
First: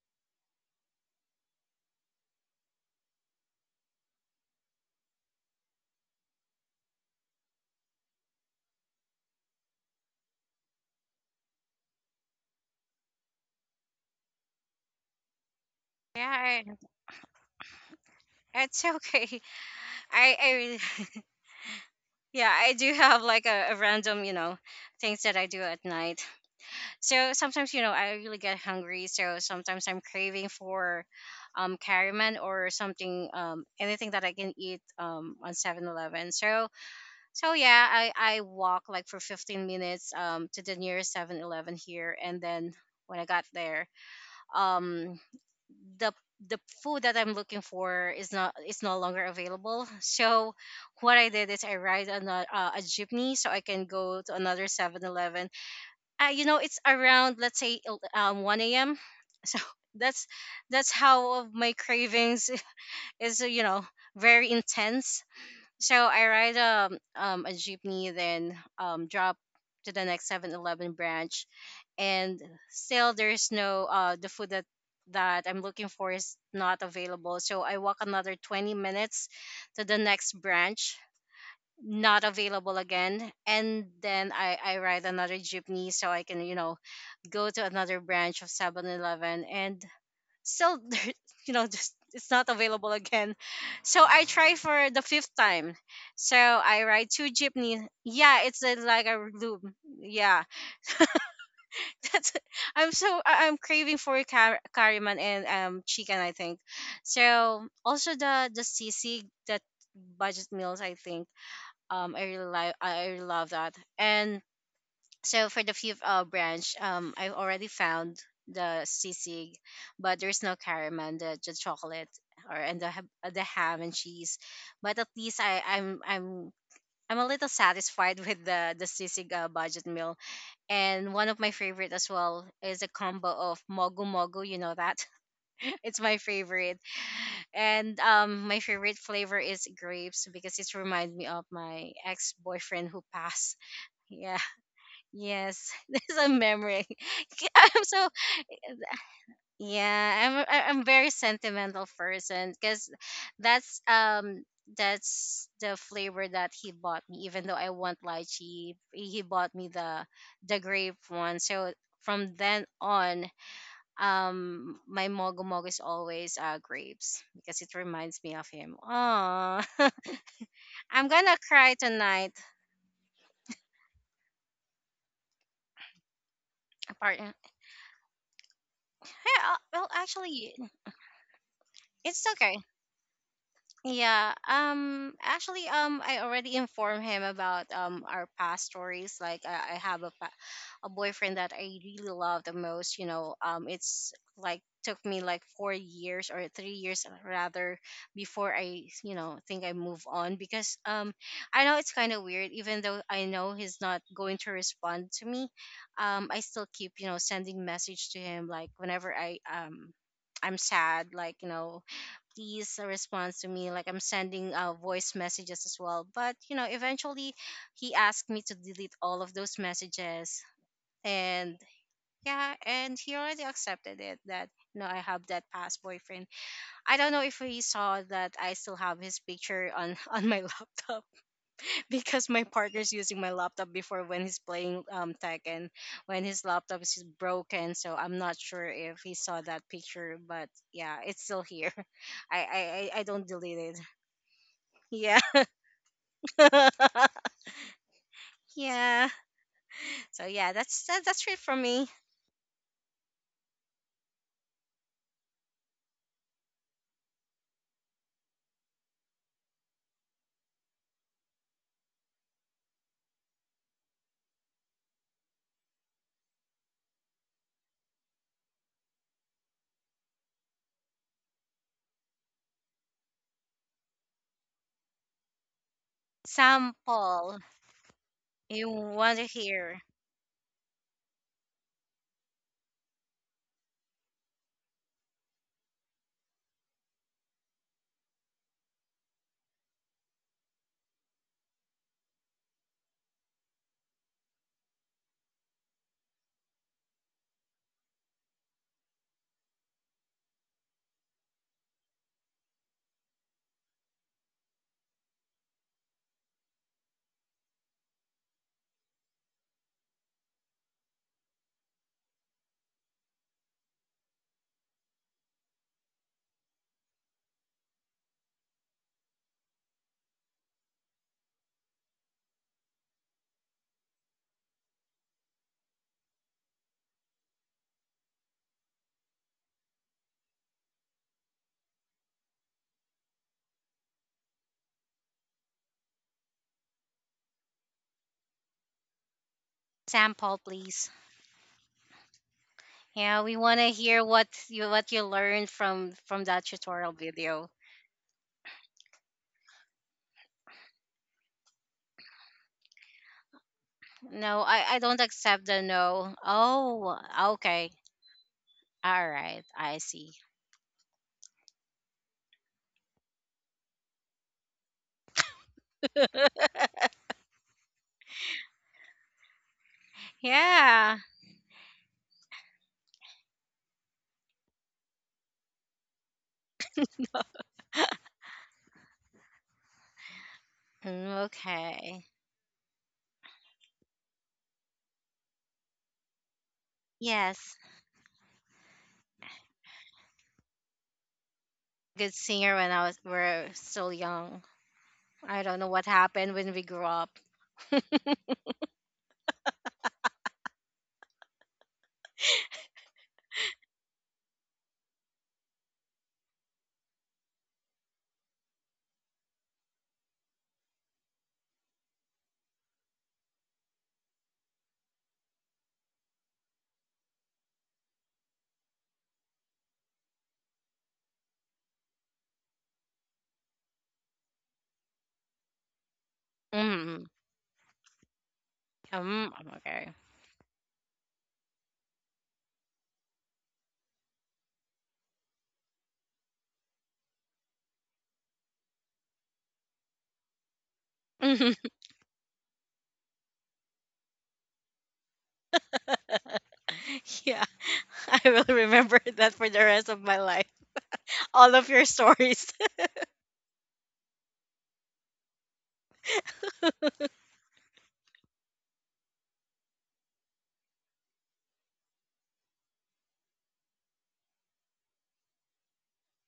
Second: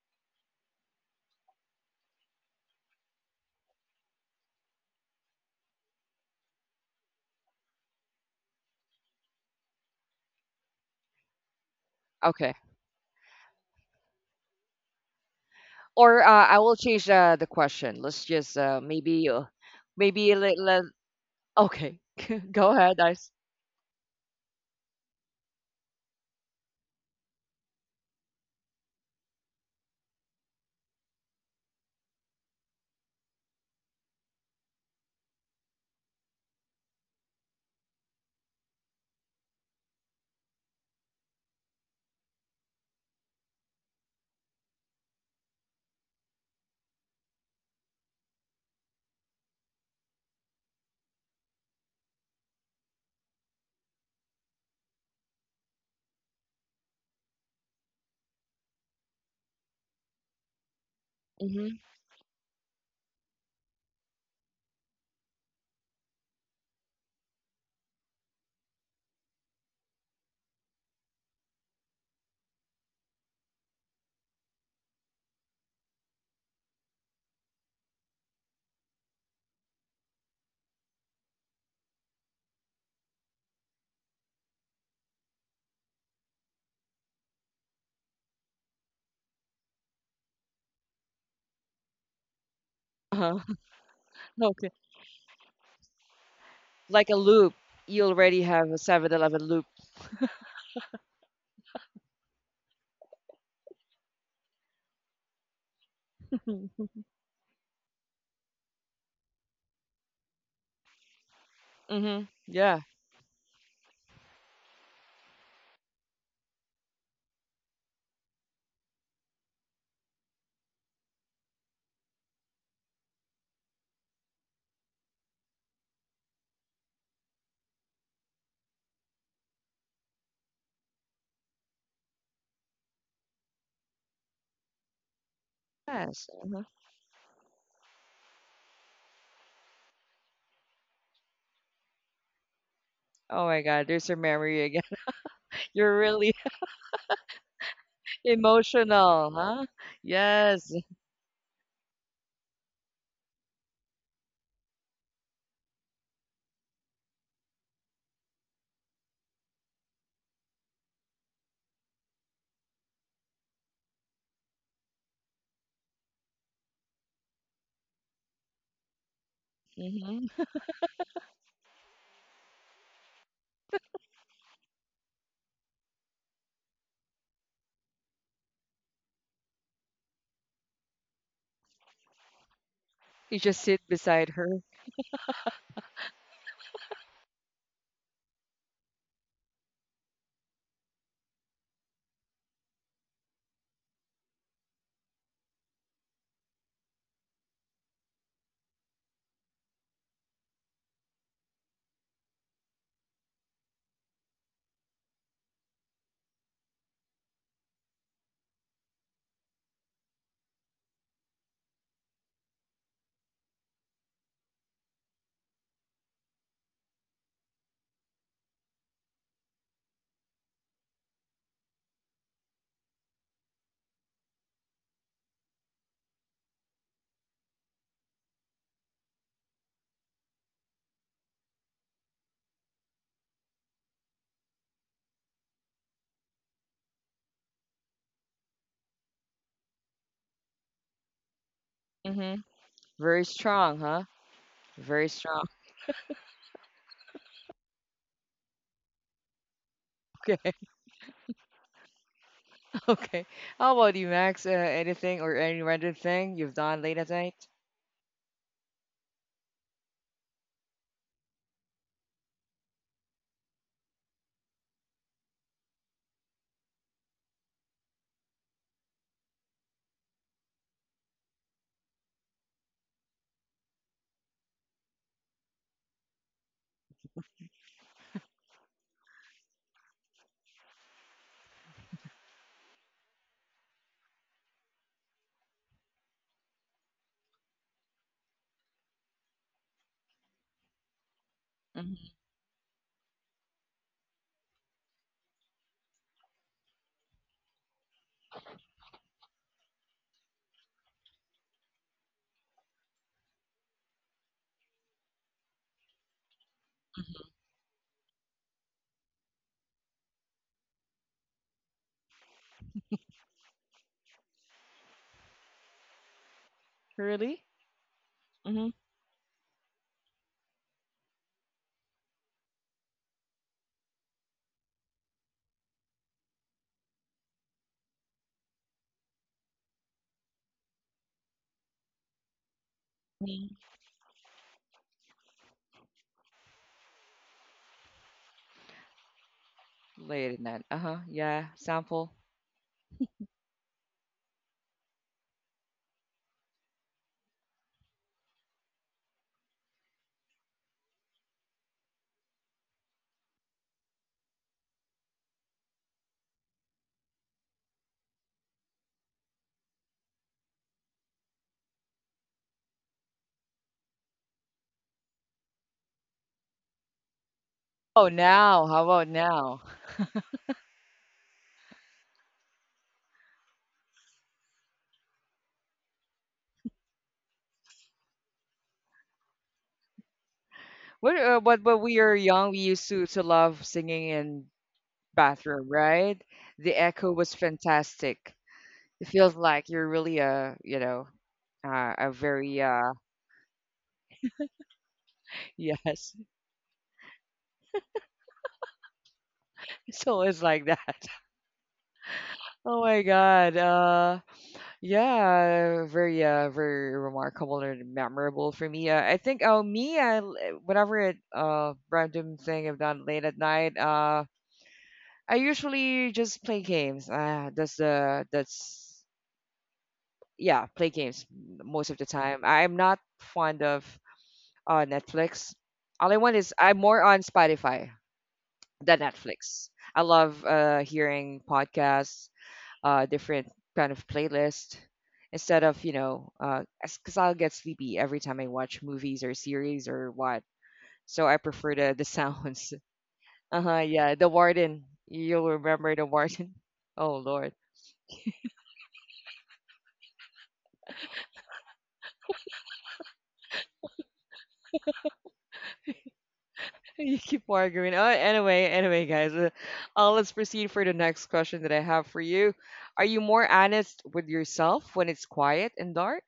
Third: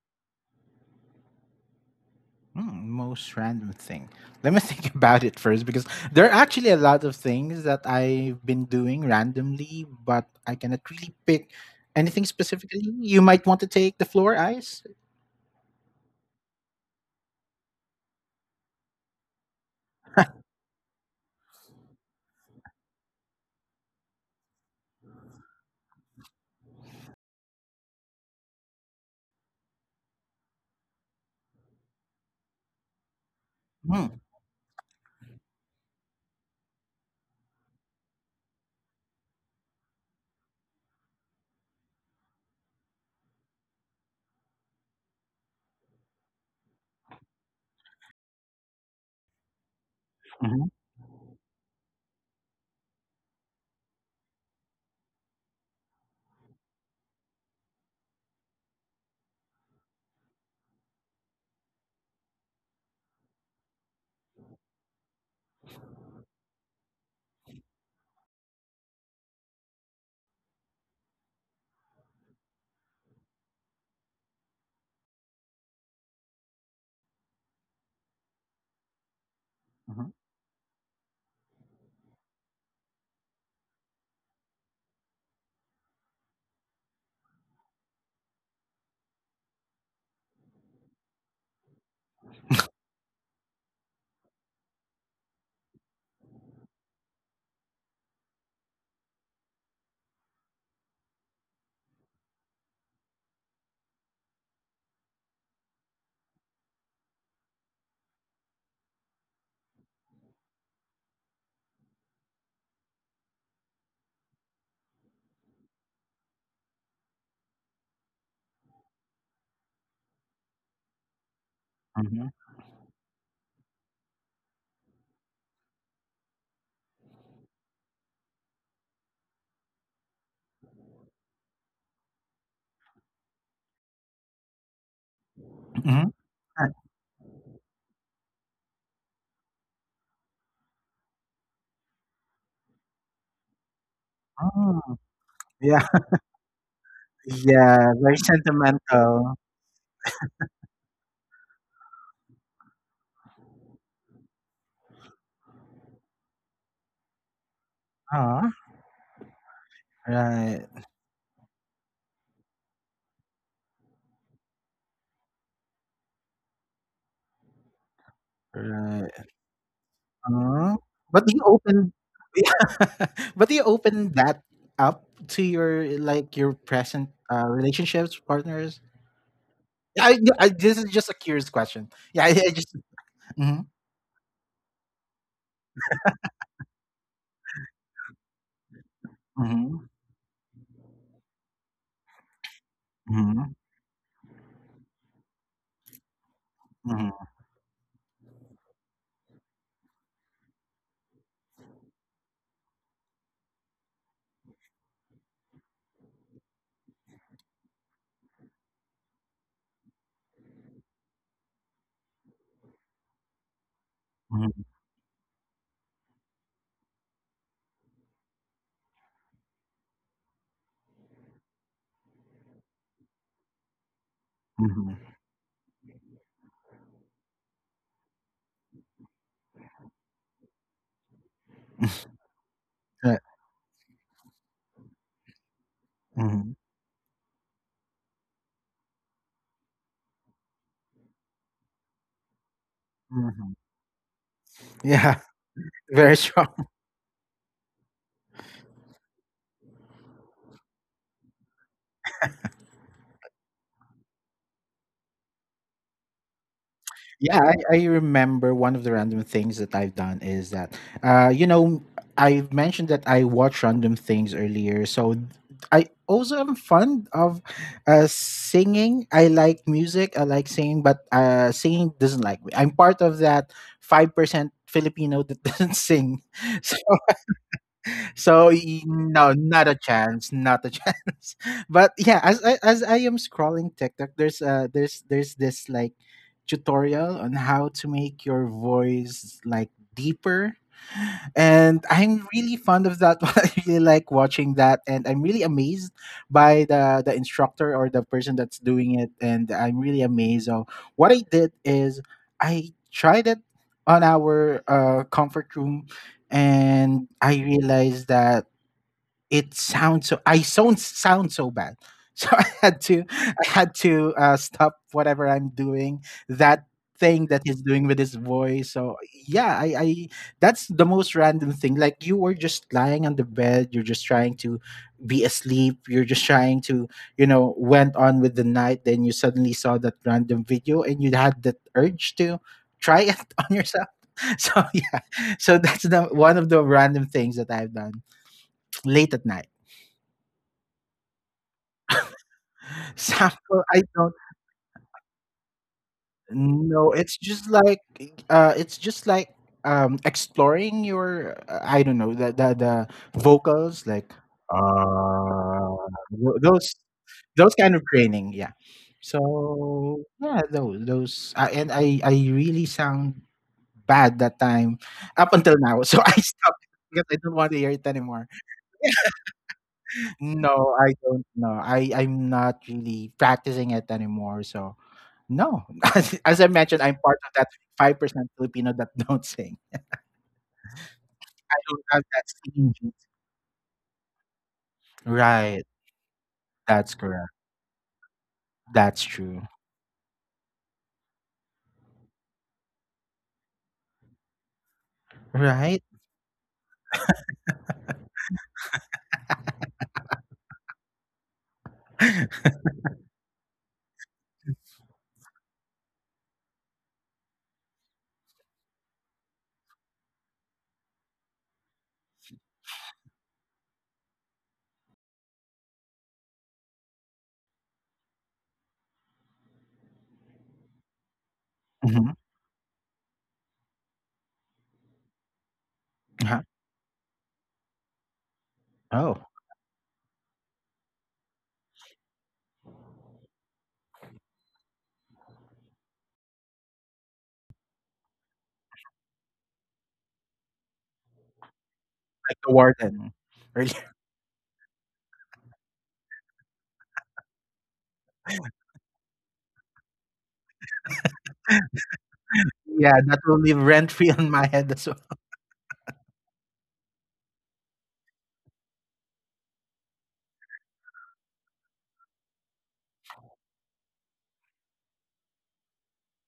[SPEAKER 2] Mm, most random thing. Let me think about it first because there are actually a lot of things that I've been doing randomly, but I cannot really pick anything
[SPEAKER 1] Okay,
[SPEAKER 2] specifically. You might want to take the floor, Ice.
[SPEAKER 1] or
[SPEAKER 3] Yeah,
[SPEAKER 1] I will change the question. Let's just
[SPEAKER 3] it's
[SPEAKER 1] maybe
[SPEAKER 3] okay.
[SPEAKER 1] maybe
[SPEAKER 3] i i
[SPEAKER 1] let
[SPEAKER 3] really-
[SPEAKER 1] okay.
[SPEAKER 3] Yeah,
[SPEAKER 1] Go
[SPEAKER 3] I do
[SPEAKER 1] ahead,
[SPEAKER 3] have
[SPEAKER 1] Ice.
[SPEAKER 3] like a random, you know, things that I do at night. So sometimes, you know, I really get hungry. So sometimes I'm craving for caramel or something, anything that I can eat on 7-Eleven. So so yeah, I walk like for 15 minutes to the nearest 7-Eleven here, and then when I got there, um the the food that I'm looking for is not is no longer available. So
[SPEAKER 2] Mhm.
[SPEAKER 3] what I did is I ride on a jeepney so I can go to another 7-Eleven. 11 you know, it's around let's say 1 a.m. So that's how of
[SPEAKER 1] Mm-hmm.
[SPEAKER 3] my cravings is you know very intense. So I ride a jeepney, then drop to the next 7-Eleven branch, and still there's no the food that I'm looking for is not available. So I walk another 20 minutes to the
[SPEAKER 2] Mhm.
[SPEAKER 3] next branch, not available again, and then I ride another jeepney so I can you know go to another branch of 7-Eleven, and still there- you know just it's not available again.
[SPEAKER 1] Uh-huh.
[SPEAKER 3] So I try for the fifth time. So I ride
[SPEAKER 1] Like a
[SPEAKER 3] two
[SPEAKER 1] loop.
[SPEAKER 3] jeepney,
[SPEAKER 1] You
[SPEAKER 3] yeah,
[SPEAKER 1] already
[SPEAKER 3] it's
[SPEAKER 1] have a
[SPEAKER 3] like a
[SPEAKER 1] 7-Eleven
[SPEAKER 3] loop.
[SPEAKER 1] loop.
[SPEAKER 3] Yeah. That's, I'm so I'm craving for kariman and chicken I think. So also the cc that budget meals I think. I
[SPEAKER 1] Mhm.
[SPEAKER 3] really like,
[SPEAKER 1] Yeah.
[SPEAKER 3] I really love that. And so for the fifth branch, I already found the sisig, but there's no caramel, the chocolate,
[SPEAKER 2] Mhm.
[SPEAKER 3] or and the the ham and cheese. But at least I I'm a little satisfied with the sisig budget meal. And one of my favorite as well is a combo of mogu mogu. You know that. It's
[SPEAKER 2] Mhm.
[SPEAKER 3] my
[SPEAKER 1] Yes. Uh-huh.
[SPEAKER 2] Right.
[SPEAKER 3] favorite, and my favorite flavor is grapes because it reminds me of my ex-boyfriend who
[SPEAKER 1] Oh
[SPEAKER 3] passed.
[SPEAKER 1] my god, there's your
[SPEAKER 3] Yeah.
[SPEAKER 1] memory
[SPEAKER 2] Mm.
[SPEAKER 1] again.
[SPEAKER 3] Yes,
[SPEAKER 2] Yeah.
[SPEAKER 1] You're
[SPEAKER 3] this is a
[SPEAKER 1] really
[SPEAKER 3] memory. I'm
[SPEAKER 2] Yeah,
[SPEAKER 3] so
[SPEAKER 2] very
[SPEAKER 1] emotional,
[SPEAKER 2] sentimental.
[SPEAKER 1] huh?
[SPEAKER 3] yeah. I'm I-
[SPEAKER 1] Yes.
[SPEAKER 3] I'm very sentimental person because that's um that's the flavor that he bought me. Even though I want
[SPEAKER 2] Uh-huh.
[SPEAKER 3] lychee, he bought me the
[SPEAKER 2] Right.
[SPEAKER 3] grape one. So from then on, my mogo mogo is always grapes because it reminds me of him.
[SPEAKER 2] Right.
[SPEAKER 3] Oh,
[SPEAKER 1] Mhm.
[SPEAKER 2] Uh,
[SPEAKER 3] I'm
[SPEAKER 2] but
[SPEAKER 3] gonna
[SPEAKER 2] you
[SPEAKER 3] cry
[SPEAKER 2] open
[SPEAKER 3] tonight,
[SPEAKER 2] yeah, but you open that up to your like your present
[SPEAKER 3] partner.
[SPEAKER 2] relationships, partners?
[SPEAKER 3] Well,
[SPEAKER 2] Yeah, I, yeah, I,
[SPEAKER 3] actually,
[SPEAKER 2] this is just a curious question. Yeah,
[SPEAKER 3] it's
[SPEAKER 2] I
[SPEAKER 3] okay.
[SPEAKER 2] just
[SPEAKER 1] You just
[SPEAKER 2] Mhm.
[SPEAKER 1] sit beside
[SPEAKER 3] Yeah.
[SPEAKER 1] her.
[SPEAKER 3] Actually, I already informed him about our past stories. Like, I
[SPEAKER 2] Mhm.
[SPEAKER 3] have a a boyfriend that I really love the most. You know,
[SPEAKER 2] Mhm.
[SPEAKER 3] it's like took me like 4 years, or 3 years
[SPEAKER 2] Mhm.
[SPEAKER 3] rather, before I think I move on because I know it's kind of weird. Even though I know he's not going to respond to me, I still keep sending message to him like whenever I'm sad, please responds to me, like I'm sending
[SPEAKER 2] Mhm.
[SPEAKER 3] voice messages as well. But you know, eventually he asked me to delete all of those messages, and yeah, and he already accepted it that you know
[SPEAKER 2] Mhm.
[SPEAKER 3] I have that past boyfriend. I don't know if he saw that I still have his picture on on my laptop. Because my partner's
[SPEAKER 2] Right.
[SPEAKER 3] using my laptop before when he's playing tekken, when his
[SPEAKER 2] Mhm.
[SPEAKER 3] laptop is broken. So I'm not sure if he saw that picture, but yeah, it's still here. I,
[SPEAKER 1] Mhm.
[SPEAKER 3] I, I
[SPEAKER 1] Very
[SPEAKER 3] don't
[SPEAKER 2] Mhm.
[SPEAKER 3] delete it.
[SPEAKER 1] strong, huh? Very
[SPEAKER 2] Yeah,
[SPEAKER 3] Yeah.
[SPEAKER 1] strong.
[SPEAKER 2] very strong.
[SPEAKER 3] Yeah. So
[SPEAKER 1] Okay.
[SPEAKER 3] yeah, that's it for me.
[SPEAKER 1] Okay. How about you, Max? Anything or any random thing you've done late at night?
[SPEAKER 2] Yeah, I remember one of the random things that I've done is that, you know, I mentioned that I watch random things earlier. So I also am fond of singing. I like music. I like singing, but singing doesn't like me. I'm part of that 5% Filipino that doesn't sing. So
[SPEAKER 3] Sample. You want to
[SPEAKER 2] no, not a
[SPEAKER 3] hear
[SPEAKER 2] chance, not a chance. But yeah, as I am scrolling TikTok, there's this like tutorial on how to make your voice like deeper. And
[SPEAKER 1] Mhm.
[SPEAKER 2] I'm really fond of that one. I really like watching that, and I'm really amazed by the instructor or the person that's doing it. And I'm really amazed. So what I did is I tried it on our comfort room, and
[SPEAKER 1] Mhm.
[SPEAKER 2] I realized that it sounds so, I sound so bad. So I had to stop whatever I'm doing, that thing that
[SPEAKER 1] Really?
[SPEAKER 2] he's doing with his
[SPEAKER 1] Mhm.
[SPEAKER 2] voice. So yeah, I, that's the most random thing. Like, you were just lying on the bed, you're just trying to be asleep, you're just trying to, you know, went on with the night, then you suddenly saw that random video and you had that urge to try it on
[SPEAKER 1] Mhm.
[SPEAKER 2] yourself. So yeah, so that's the one of the random things that I've done late at night.
[SPEAKER 1] Late
[SPEAKER 3] sample,
[SPEAKER 1] at night.
[SPEAKER 3] please.
[SPEAKER 1] Uh-huh. Yeah. Sample.
[SPEAKER 3] Yeah, we want
[SPEAKER 2] Sample,
[SPEAKER 3] to
[SPEAKER 2] I
[SPEAKER 3] hear
[SPEAKER 2] don't
[SPEAKER 3] what you learned from that tutorial
[SPEAKER 2] know. It's
[SPEAKER 3] video.
[SPEAKER 2] just like uh it's just like exploring your I don't know, the the vocals, like
[SPEAKER 3] No, I don't
[SPEAKER 2] uh
[SPEAKER 3] accept the no.
[SPEAKER 2] tho- those
[SPEAKER 3] Oh,
[SPEAKER 2] those
[SPEAKER 3] okay.
[SPEAKER 2] kind of training, yeah.
[SPEAKER 3] All right, I
[SPEAKER 2] So
[SPEAKER 3] see.
[SPEAKER 2] yeah, those I, and I I really sound bad that time up until now. So I stopped because I don't want to hear it
[SPEAKER 1] Oh,
[SPEAKER 2] anymore.
[SPEAKER 1] now. How about now?
[SPEAKER 2] No, I
[SPEAKER 3] Yeah.
[SPEAKER 2] don't know. I I'm not really practicing it anymore. So no. As I mentioned, I'm part of that 5% Filipino that don't sing.
[SPEAKER 3] Mm,
[SPEAKER 1] What
[SPEAKER 2] I
[SPEAKER 1] but when
[SPEAKER 2] don't
[SPEAKER 1] we
[SPEAKER 2] have
[SPEAKER 3] okay.
[SPEAKER 1] were
[SPEAKER 2] that
[SPEAKER 1] young, we
[SPEAKER 2] singing
[SPEAKER 1] used
[SPEAKER 2] gene.
[SPEAKER 1] to love singing in
[SPEAKER 2] Right.
[SPEAKER 1] bathroom, right? The
[SPEAKER 2] That's
[SPEAKER 1] echo
[SPEAKER 2] correct.
[SPEAKER 1] was
[SPEAKER 3] Yes.
[SPEAKER 1] fantastic.
[SPEAKER 2] That's
[SPEAKER 1] It feels
[SPEAKER 2] true.
[SPEAKER 1] like you're really a, you know, a
[SPEAKER 3] Good singer
[SPEAKER 1] very
[SPEAKER 3] when I was we're still young. I don't know
[SPEAKER 2] Right?
[SPEAKER 3] what
[SPEAKER 1] yes.
[SPEAKER 3] happened when we grew up.
[SPEAKER 1] It's always like that. Oh my God. Yeah, very very remarkable and memorable for me. I think oh me whenever it random thing I've done late at night, I usually just play games. That's yeah, play games most of the
[SPEAKER 2] Hmm.
[SPEAKER 1] time. I'm not fond of Netflix. All I want
[SPEAKER 2] Uh,
[SPEAKER 1] is I'm more
[SPEAKER 3] Mm.
[SPEAKER 1] on Spotify than
[SPEAKER 2] oh,
[SPEAKER 3] I'm
[SPEAKER 1] Netflix. I love hearing podcasts, different kind of playlist instead of you know because I'll get sleepy every time I watch movies or series or what. So I
[SPEAKER 3] okay.
[SPEAKER 1] prefer the
[SPEAKER 2] like the
[SPEAKER 1] sounds.
[SPEAKER 2] warden.
[SPEAKER 1] Uh
[SPEAKER 2] Really?
[SPEAKER 1] huh. Yeah, the warden. You'll remember the warden. Oh
[SPEAKER 3] Yeah,
[SPEAKER 1] Lord.
[SPEAKER 3] I will remember that for the rest of my life. All of your stories.
[SPEAKER 2] Yeah, that will leave rent free on my head as well.
[SPEAKER 1] You keep arguing. Oh, anyway, anyway, guys, let's proceed for the next question that I have for you. Are you more honest with yourself when it's quiet and dark?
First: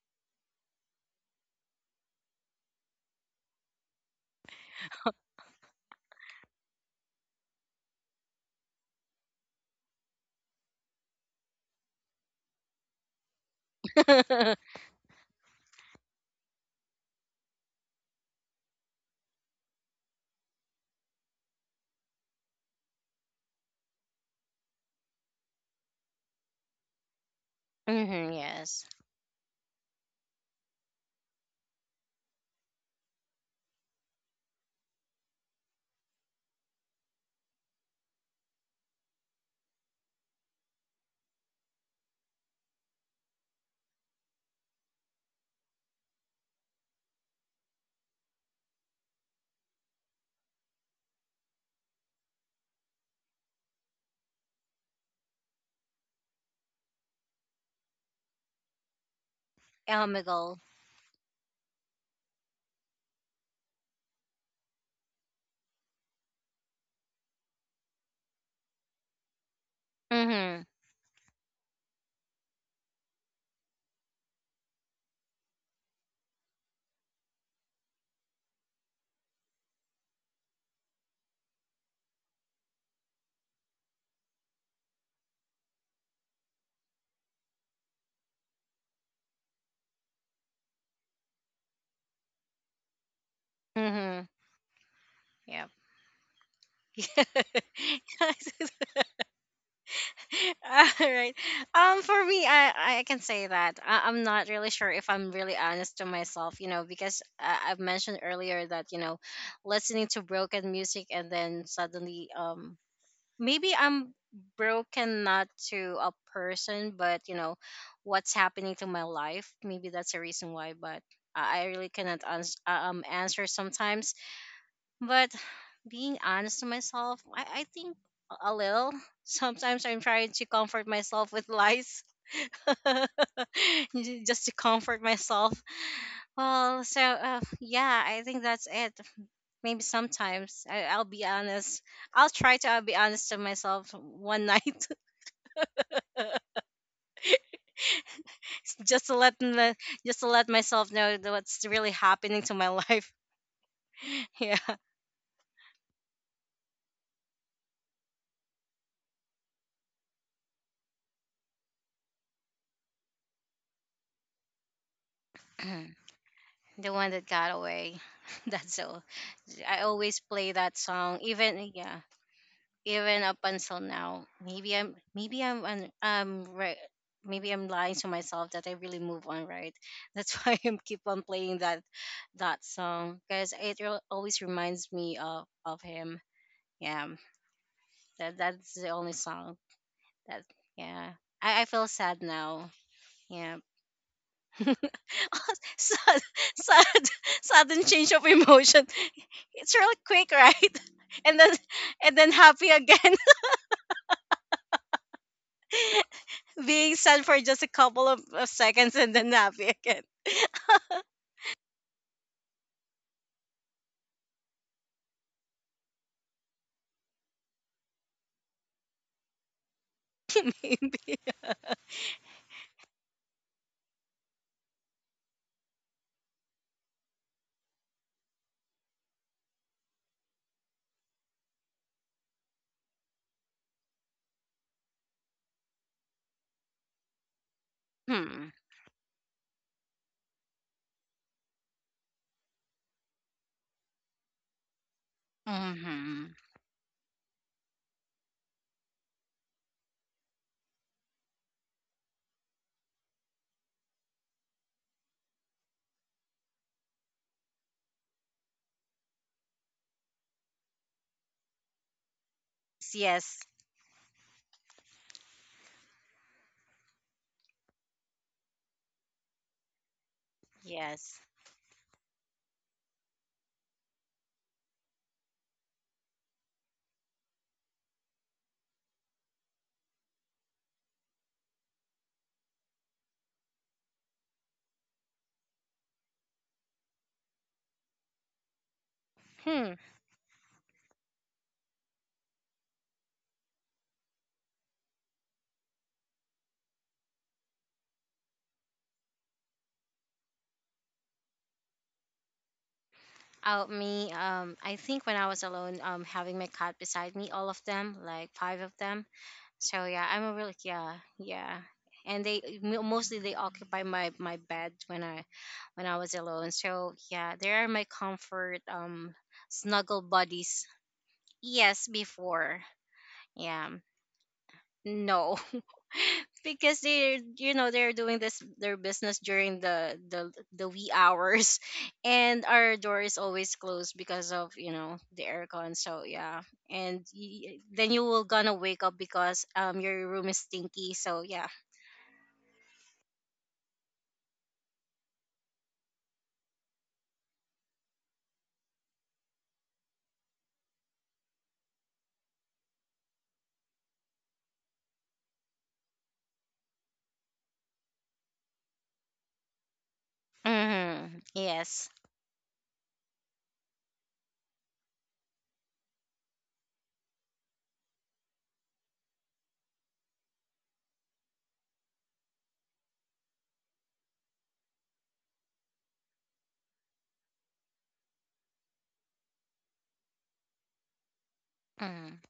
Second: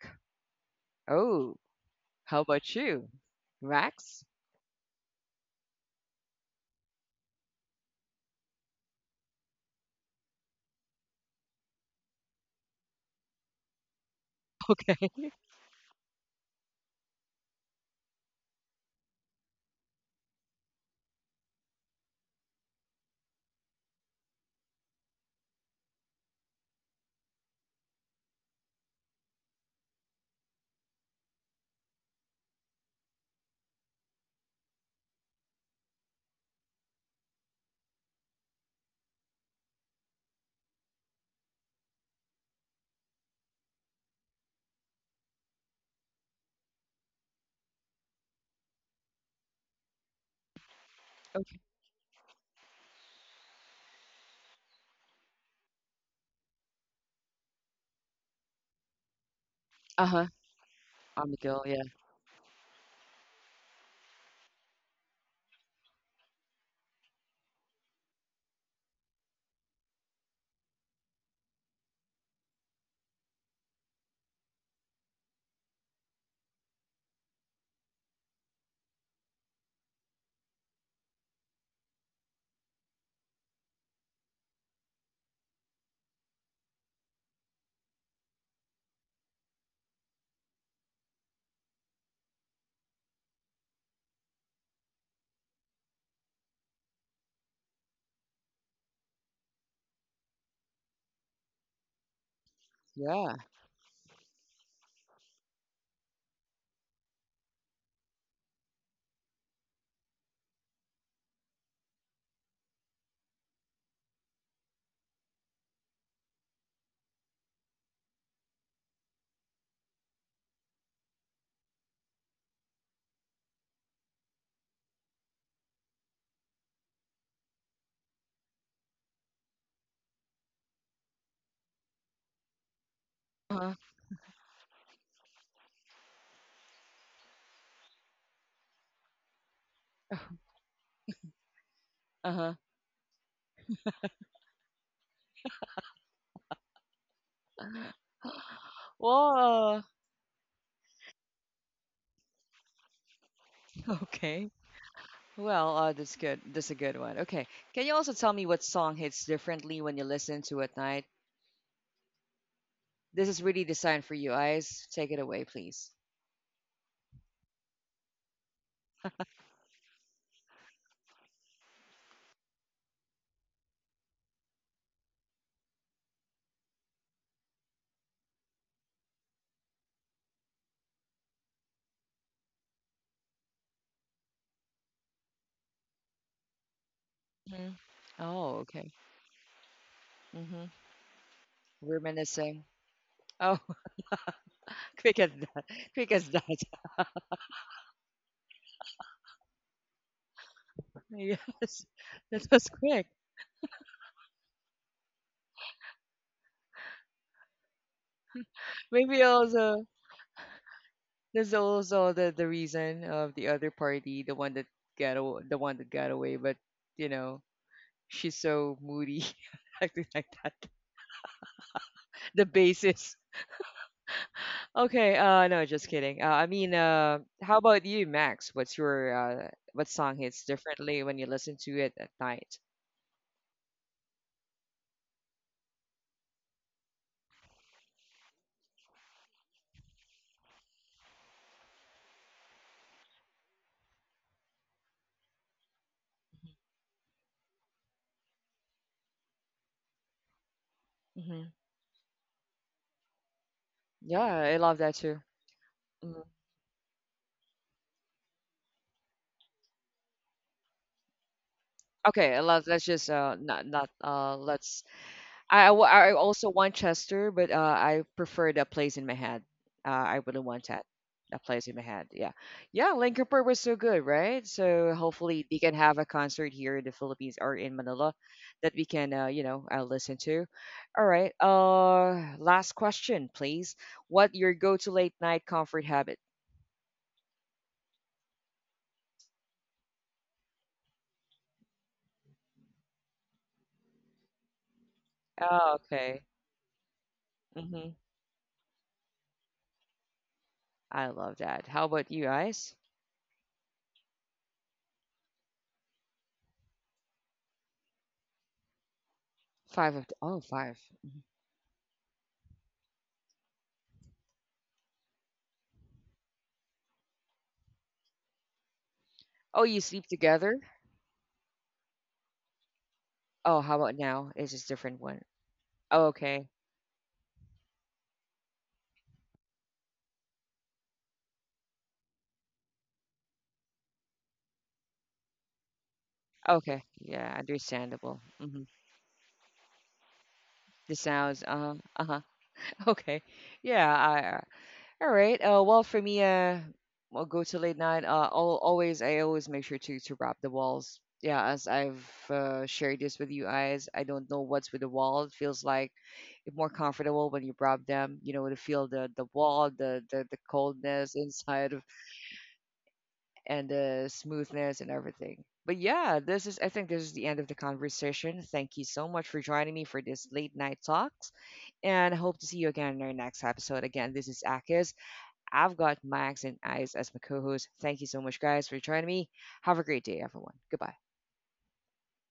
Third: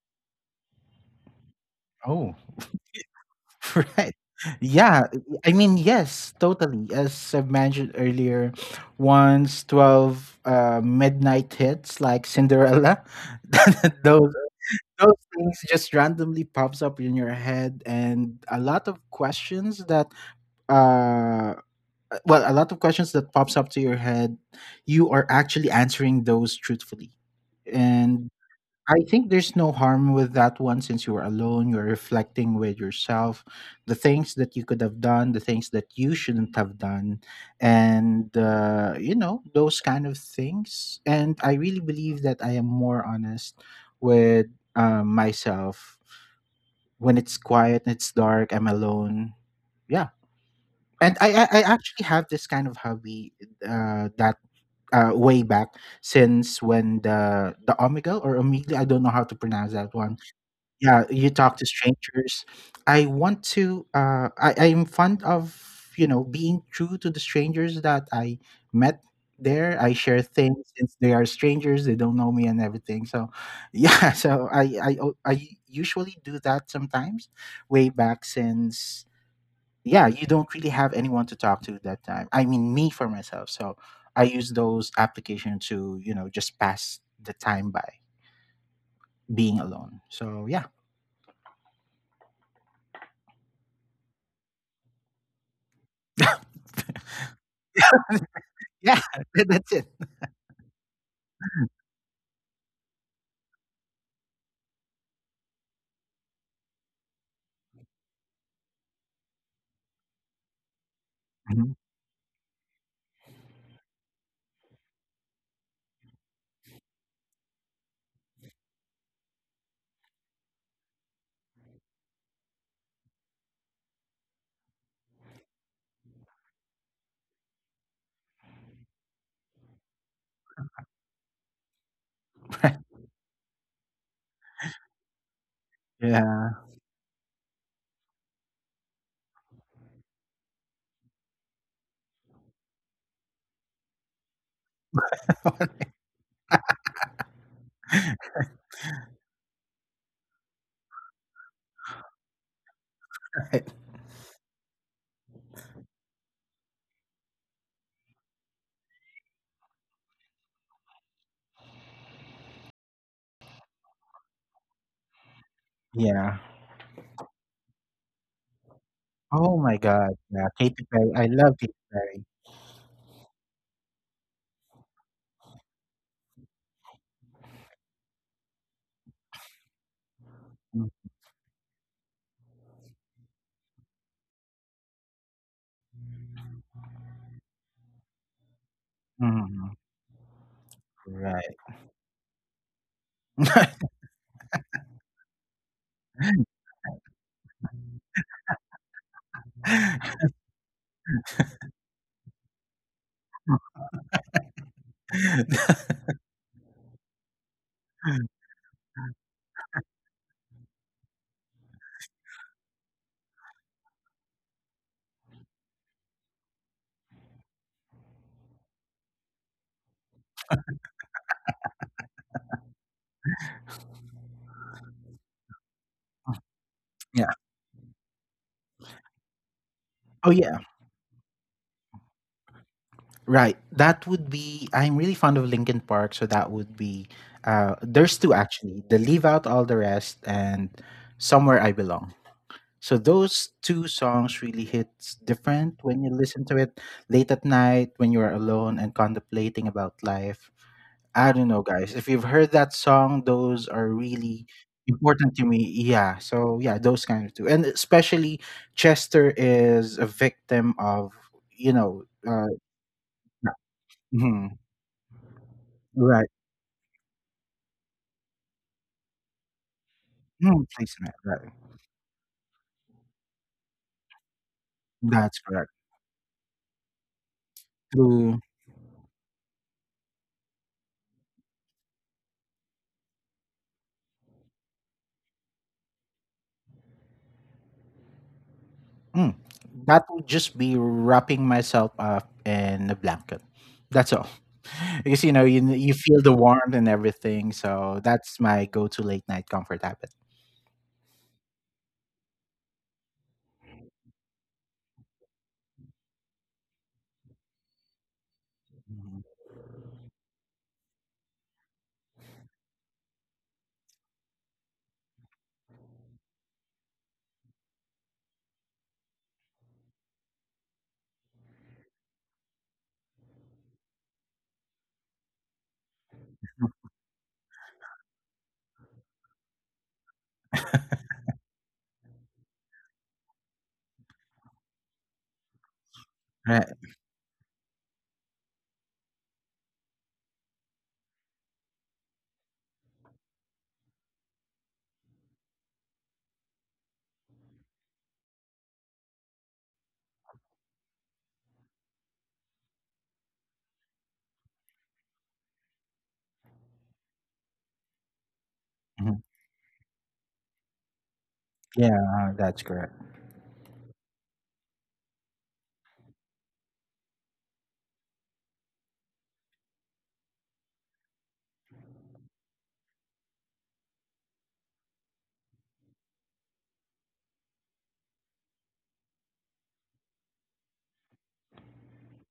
[SPEAKER 1] Oh,
[SPEAKER 2] Oh,
[SPEAKER 1] how about you,
[SPEAKER 2] right.
[SPEAKER 1] Max?
[SPEAKER 2] Yeah, I mean, yes, totally. As I've mentioned earlier, once 12 midnight hits like Cinderella, those those things just randomly pops up in your head and a lot of questions that uh a lot of questions that pops up to your head, you are actually answering those truthfully. And
[SPEAKER 3] Hmm. Yes.
[SPEAKER 2] I think there's no harm with that one since you are alone, you're reflecting with yourself, the things that you could have done, the things that you shouldn't have done, and, you know, those kind of things. And I really believe that I am more honest with myself when it's quiet and it's dark, I'm alone. Yeah. And
[SPEAKER 1] Okay.
[SPEAKER 2] I actually have this kind of hobby that way back since when the Omegle or Omegle, I don't know how to pronounce that
[SPEAKER 1] Uh
[SPEAKER 2] one.
[SPEAKER 1] huh.
[SPEAKER 3] Elmigal.
[SPEAKER 2] Yeah, you
[SPEAKER 1] On the
[SPEAKER 2] talk
[SPEAKER 1] go.
[SPEAKER 2] to
[SPEAKER 1] Yeah.
[SPEAKER 2] strangers. I want to. I'm fond of, you know, being true to the strangers that I met there. I share things
[SPEAKER 3] Mm-hmm.
[SPEAKER 2] since they are strangers; they don't know me and everything. So, yeah. So I usually do that sometimes. Way back since, yeah, you don't really have anyone to talk to that time. I mean, me for myself. So I use those applications to, you know, just pass the time by being alone. So yeah,
[SPEAKER 3] Mm-hmm. Yep.
[SPEAKER 2] yeah. That's it.
[SPEAKER 3] All right. For me, I can
[SPEAKER 1] Yeah.
[SPEAKER 3] say that I'm not really sure if I'm really honest to myself, you know, because I've mentioned earlier that you know, listening to broken music and then
[SPEAKER 2] Mhm.
[SPEAKER 3] suddenly maybe I'm broken, not to a person, but you know, what's happening to my life. Maybe that's a reason why. But I really cannot answer sometimes. But being honest to myself, I think a little. Sometimes I'm trying to comfort myself with lies.
[SPEAKER 1] Uh huh.
[SPEAKER 3] Just to comfort myself.
[SPEAKER 2] Yeah.
[SPEAKER 3] Well, so yeah, I think that's it. Maybe sometimes I'll be honest. I'll
[SPEAKER 1] Uh
[SPEAKER 3] try to be honest to myself one night.
[SPEAKER 1] huh.
[SPEAKER 3] Just to let my-
[SPEAKER 1] Whoa.
[SPEAKER 3] Just to let myself know that what's really happening to my life.
[SPEAKER 1] Okay.
[SPEAKER 3] Yeah.
[SPEAKER 1] Well, that's good. That's a good one. Okay. Can you also tell me what song hits differently when you listen to at night? This is really designed for you, guys. Take it away, please.
[SPEAKER 2] Yeah.
[SPEAKER 3] The one that got away. That's all.
[SPEAKER 2] Oh my
[SPEAKER 3] I
[SPEAKER 2] god.
[SPEAKER 3] always
[SPEAKER 2] Yeah.
[SPEAKER 3] play that
[SPEAKER 2] Katy Perry.
[SPEAKER 3] song,
[SPEAKER 2] I love
[SPEAKER 3] even
[SPEAKER 2] Katy
[SPEAKER 3] yeah,
[SPEAKER 2] Perry.
[SPEAKER 3] even up until now. Maybe I'm right. Maybe I'm lying to myself that I really move on, right? That's why I'm
[SPEAKER 2] Mm,
[SPEAKER 3] keep on playing that song, because it always reminds me of him. Yeah,
[SPEAKER 1] Mhm. Oh,
[SPEAKER 3] that's the
[SPEAKER 1] okay.
[SPEAKER 3] only song
[SPEAKER 2] mhm.
[SPEAKER 3] that,
[SPEAKER 1] Hmm.
[SPEAKER 3] yeah.
[SPEAKER 2] Right.
[SPEAKER 3] I feel sad
[SPEAKER 1] Reminiscing.
[SPEAKER 3] now. Yeah.
[SPEAKER 1] Oh, quick as that. Quick
[SPEAKER 3] Sad,
[SPEAKER 1] as that.
[SPEAKER 3] sad, sudden change of emotion. It's real quick, right? And then,
[SPEAKER 1] Yes, that was
[SPEAKER 3] happy
[SPEAKER 1] quick.
[SPEAKER 3] again. Being sad for just a couple of seconds and
[SPEAKER 1] Maybe
[SPEAKER 3] then happy
[SPEAKER 1] also
[SPEAKER 3] again.
[SPEAKER 1] there's also the reason of the other party, the one that the one that got away, but you know she's so moody, acting like that.
[SPEAKER 3] Maybe.
[SPEAKER 1] The basis. Okay. No, just kidding. I mean,
[SPEAKER 2] yeah.
[SPEAKER 1] how about you, Max? What's your uh, what song
[SPEAKER 2] Oh
[SPEAKER 1] hits
[SPEAKER 2] yeah.
[SPEAKER 1] differently when you listen to it at night?
[SPEAKER 2] Right. That would be, I'm really fond of Linkin Park, so that would be, uh, there's two
[SPEAKER 3] Hmm.
[SPEAKER 2] actually. The Leave Out All the Rest and Somewhere I Belong. So those two songs really hits different when you
[SPEAKER 3] Mm-hmm.
[SPEAKER 2] listen to it late at night when you are alone and contemplating about life. I
[SPEAKER 1] Hmm.
[SPEAKER 2] don't know, guys. If you've heard that song, those are
[SPEAKER 1] Yeah,
[SPEAKER 2] really
[SPEAKER 1] I love that too.
[SPEAKER 2] important to me. Yeah. So yeah, those kind of two, and especially Chester is a victim of, you know,
[SPEAKER 1] Okay, let's just
[SPEAKER 3] Yes.
[SPEAKER 1] not
[SPEAKER 2] mhm,
[SPEAKER 1] let's I
[SPEAKER 2] right,
[SPEAKER 1] also want Chester, but I prefer that plays in my head. I really want
[SPEAKER 2] mm, placement.
[SPEAKER 3] Yes.
[SPEAKER 1] that
[SPEAKER 2] Right.
[SPEAKER 1] plays in my head. Yeah, yeah. Linkin Park was so good, right? So
[SPEAKER 2] That's
[SPEAKER 1] hopefully they
[SPEAKER 2] correct.
[SPEAKER 1] can have a concert here in the Philippines or in Manila
[SPEAKER 2] Through,
[SPEAKER 1] that we can you know listen to. All right. Last question, please. What your go-to late night comfort habit?
[SPEAKER 2] mm,
[SPEAKER 3] Hmm.
[SPEAKER 2] that would just be wrapping myself up in a blanket. That's all. Because, you know, you
[SPEAKER 1] Oh,
[SPEAKER 2] you feel
[SPEAKER 1] okay.
[SPEAKER 2] the warmth and everything,
[SPEAKER 1] Mm-hmm.
[SPEAKER 2] so that's my go-to late night comfort habit.
[SPEAKER 1] I love that. How about you guys?
[SPEAKER 3] Out me. I think when I was alone, having my cat beside me, all of them, like five of them.
[SPEAKER 2] Mhm.
[SPEAKER 3] So
[SPEAKER 1] Five of
[SPEAKER 3] yeah, I'm a
[SPEAKER 1] oh
[SPEAKER 3] really
[SPEAKER 1] five.
[SPEAKER 3] yeah, yeah. And mostly they occupy my bed when I was alone. So yeah, they are my comfort,
[SPEAKER 1] Oh, you
[SPEAKER 3] snuggle
[SPEAKER 1] sleep together?
[SPEAKER 3] buddies. Yes, before.
[SPEAKER 1] Oh,
[SPEAKER 3] Yeah.
[SPEAKER 1] how about now? It's just different one.
[SPEAKER 3] No.
[SPEAKER 1] Oh, okay.
[SPEAKER 3] Because they, you know, they're doing this their business during the wee hours, and our door is always closed because of you know the aircon, so yeah.
[SPEAKER 2] Right.
[SPEAKER 1] Okay.
[SPEAKER 3] And
[SPEAKER 1] Yeah,
[SPEAKER 3] then you
[SPEAKER 1] understandable.
[SPEAKER 3] will gonna
[SPEAKER 1] Hmm.
[SPEAKER 3] wake up because your room is stinky,
[SPEAKER 1] The
[SPEAKER 3] so
[SPEAKER 1] sounds.
[SPEAKER 3] yeah.
[SPEAKER 1] Uh-huh. Uh-huh. Okay. Yeah. I, all right. Well, for me, I'll go to late night. Al always, I always make sure to wrap the walls. Yeah, as I've shared this with you guys, I don't know what's with the wall. It feels like it's more comfortable when you wrap them. You know, to feel the
[SPEAKER 2] Mm-hmm.
[SPEAKER 1] the wall, the coldness
[SPEAKER 3] Hmm.
[SPEAKER 1] inside
[SPEAKER 2] Yeah,
[SPEAKER 3] Yes.
[SPEAKER 2] that's correct.
[SPEAKER 1] and the smoothness and everything. But yeah, this is I think this is the end of the conversation. Thank you so much for joining me for this late night talks and I hope to see you again in our next episode. Again, this is Akis. I've got Max and Eyes as my co hosts. Thank you so much guys for joining me. Have a great day everyone. Goodbye.
[SPEAKER 3] Mhm.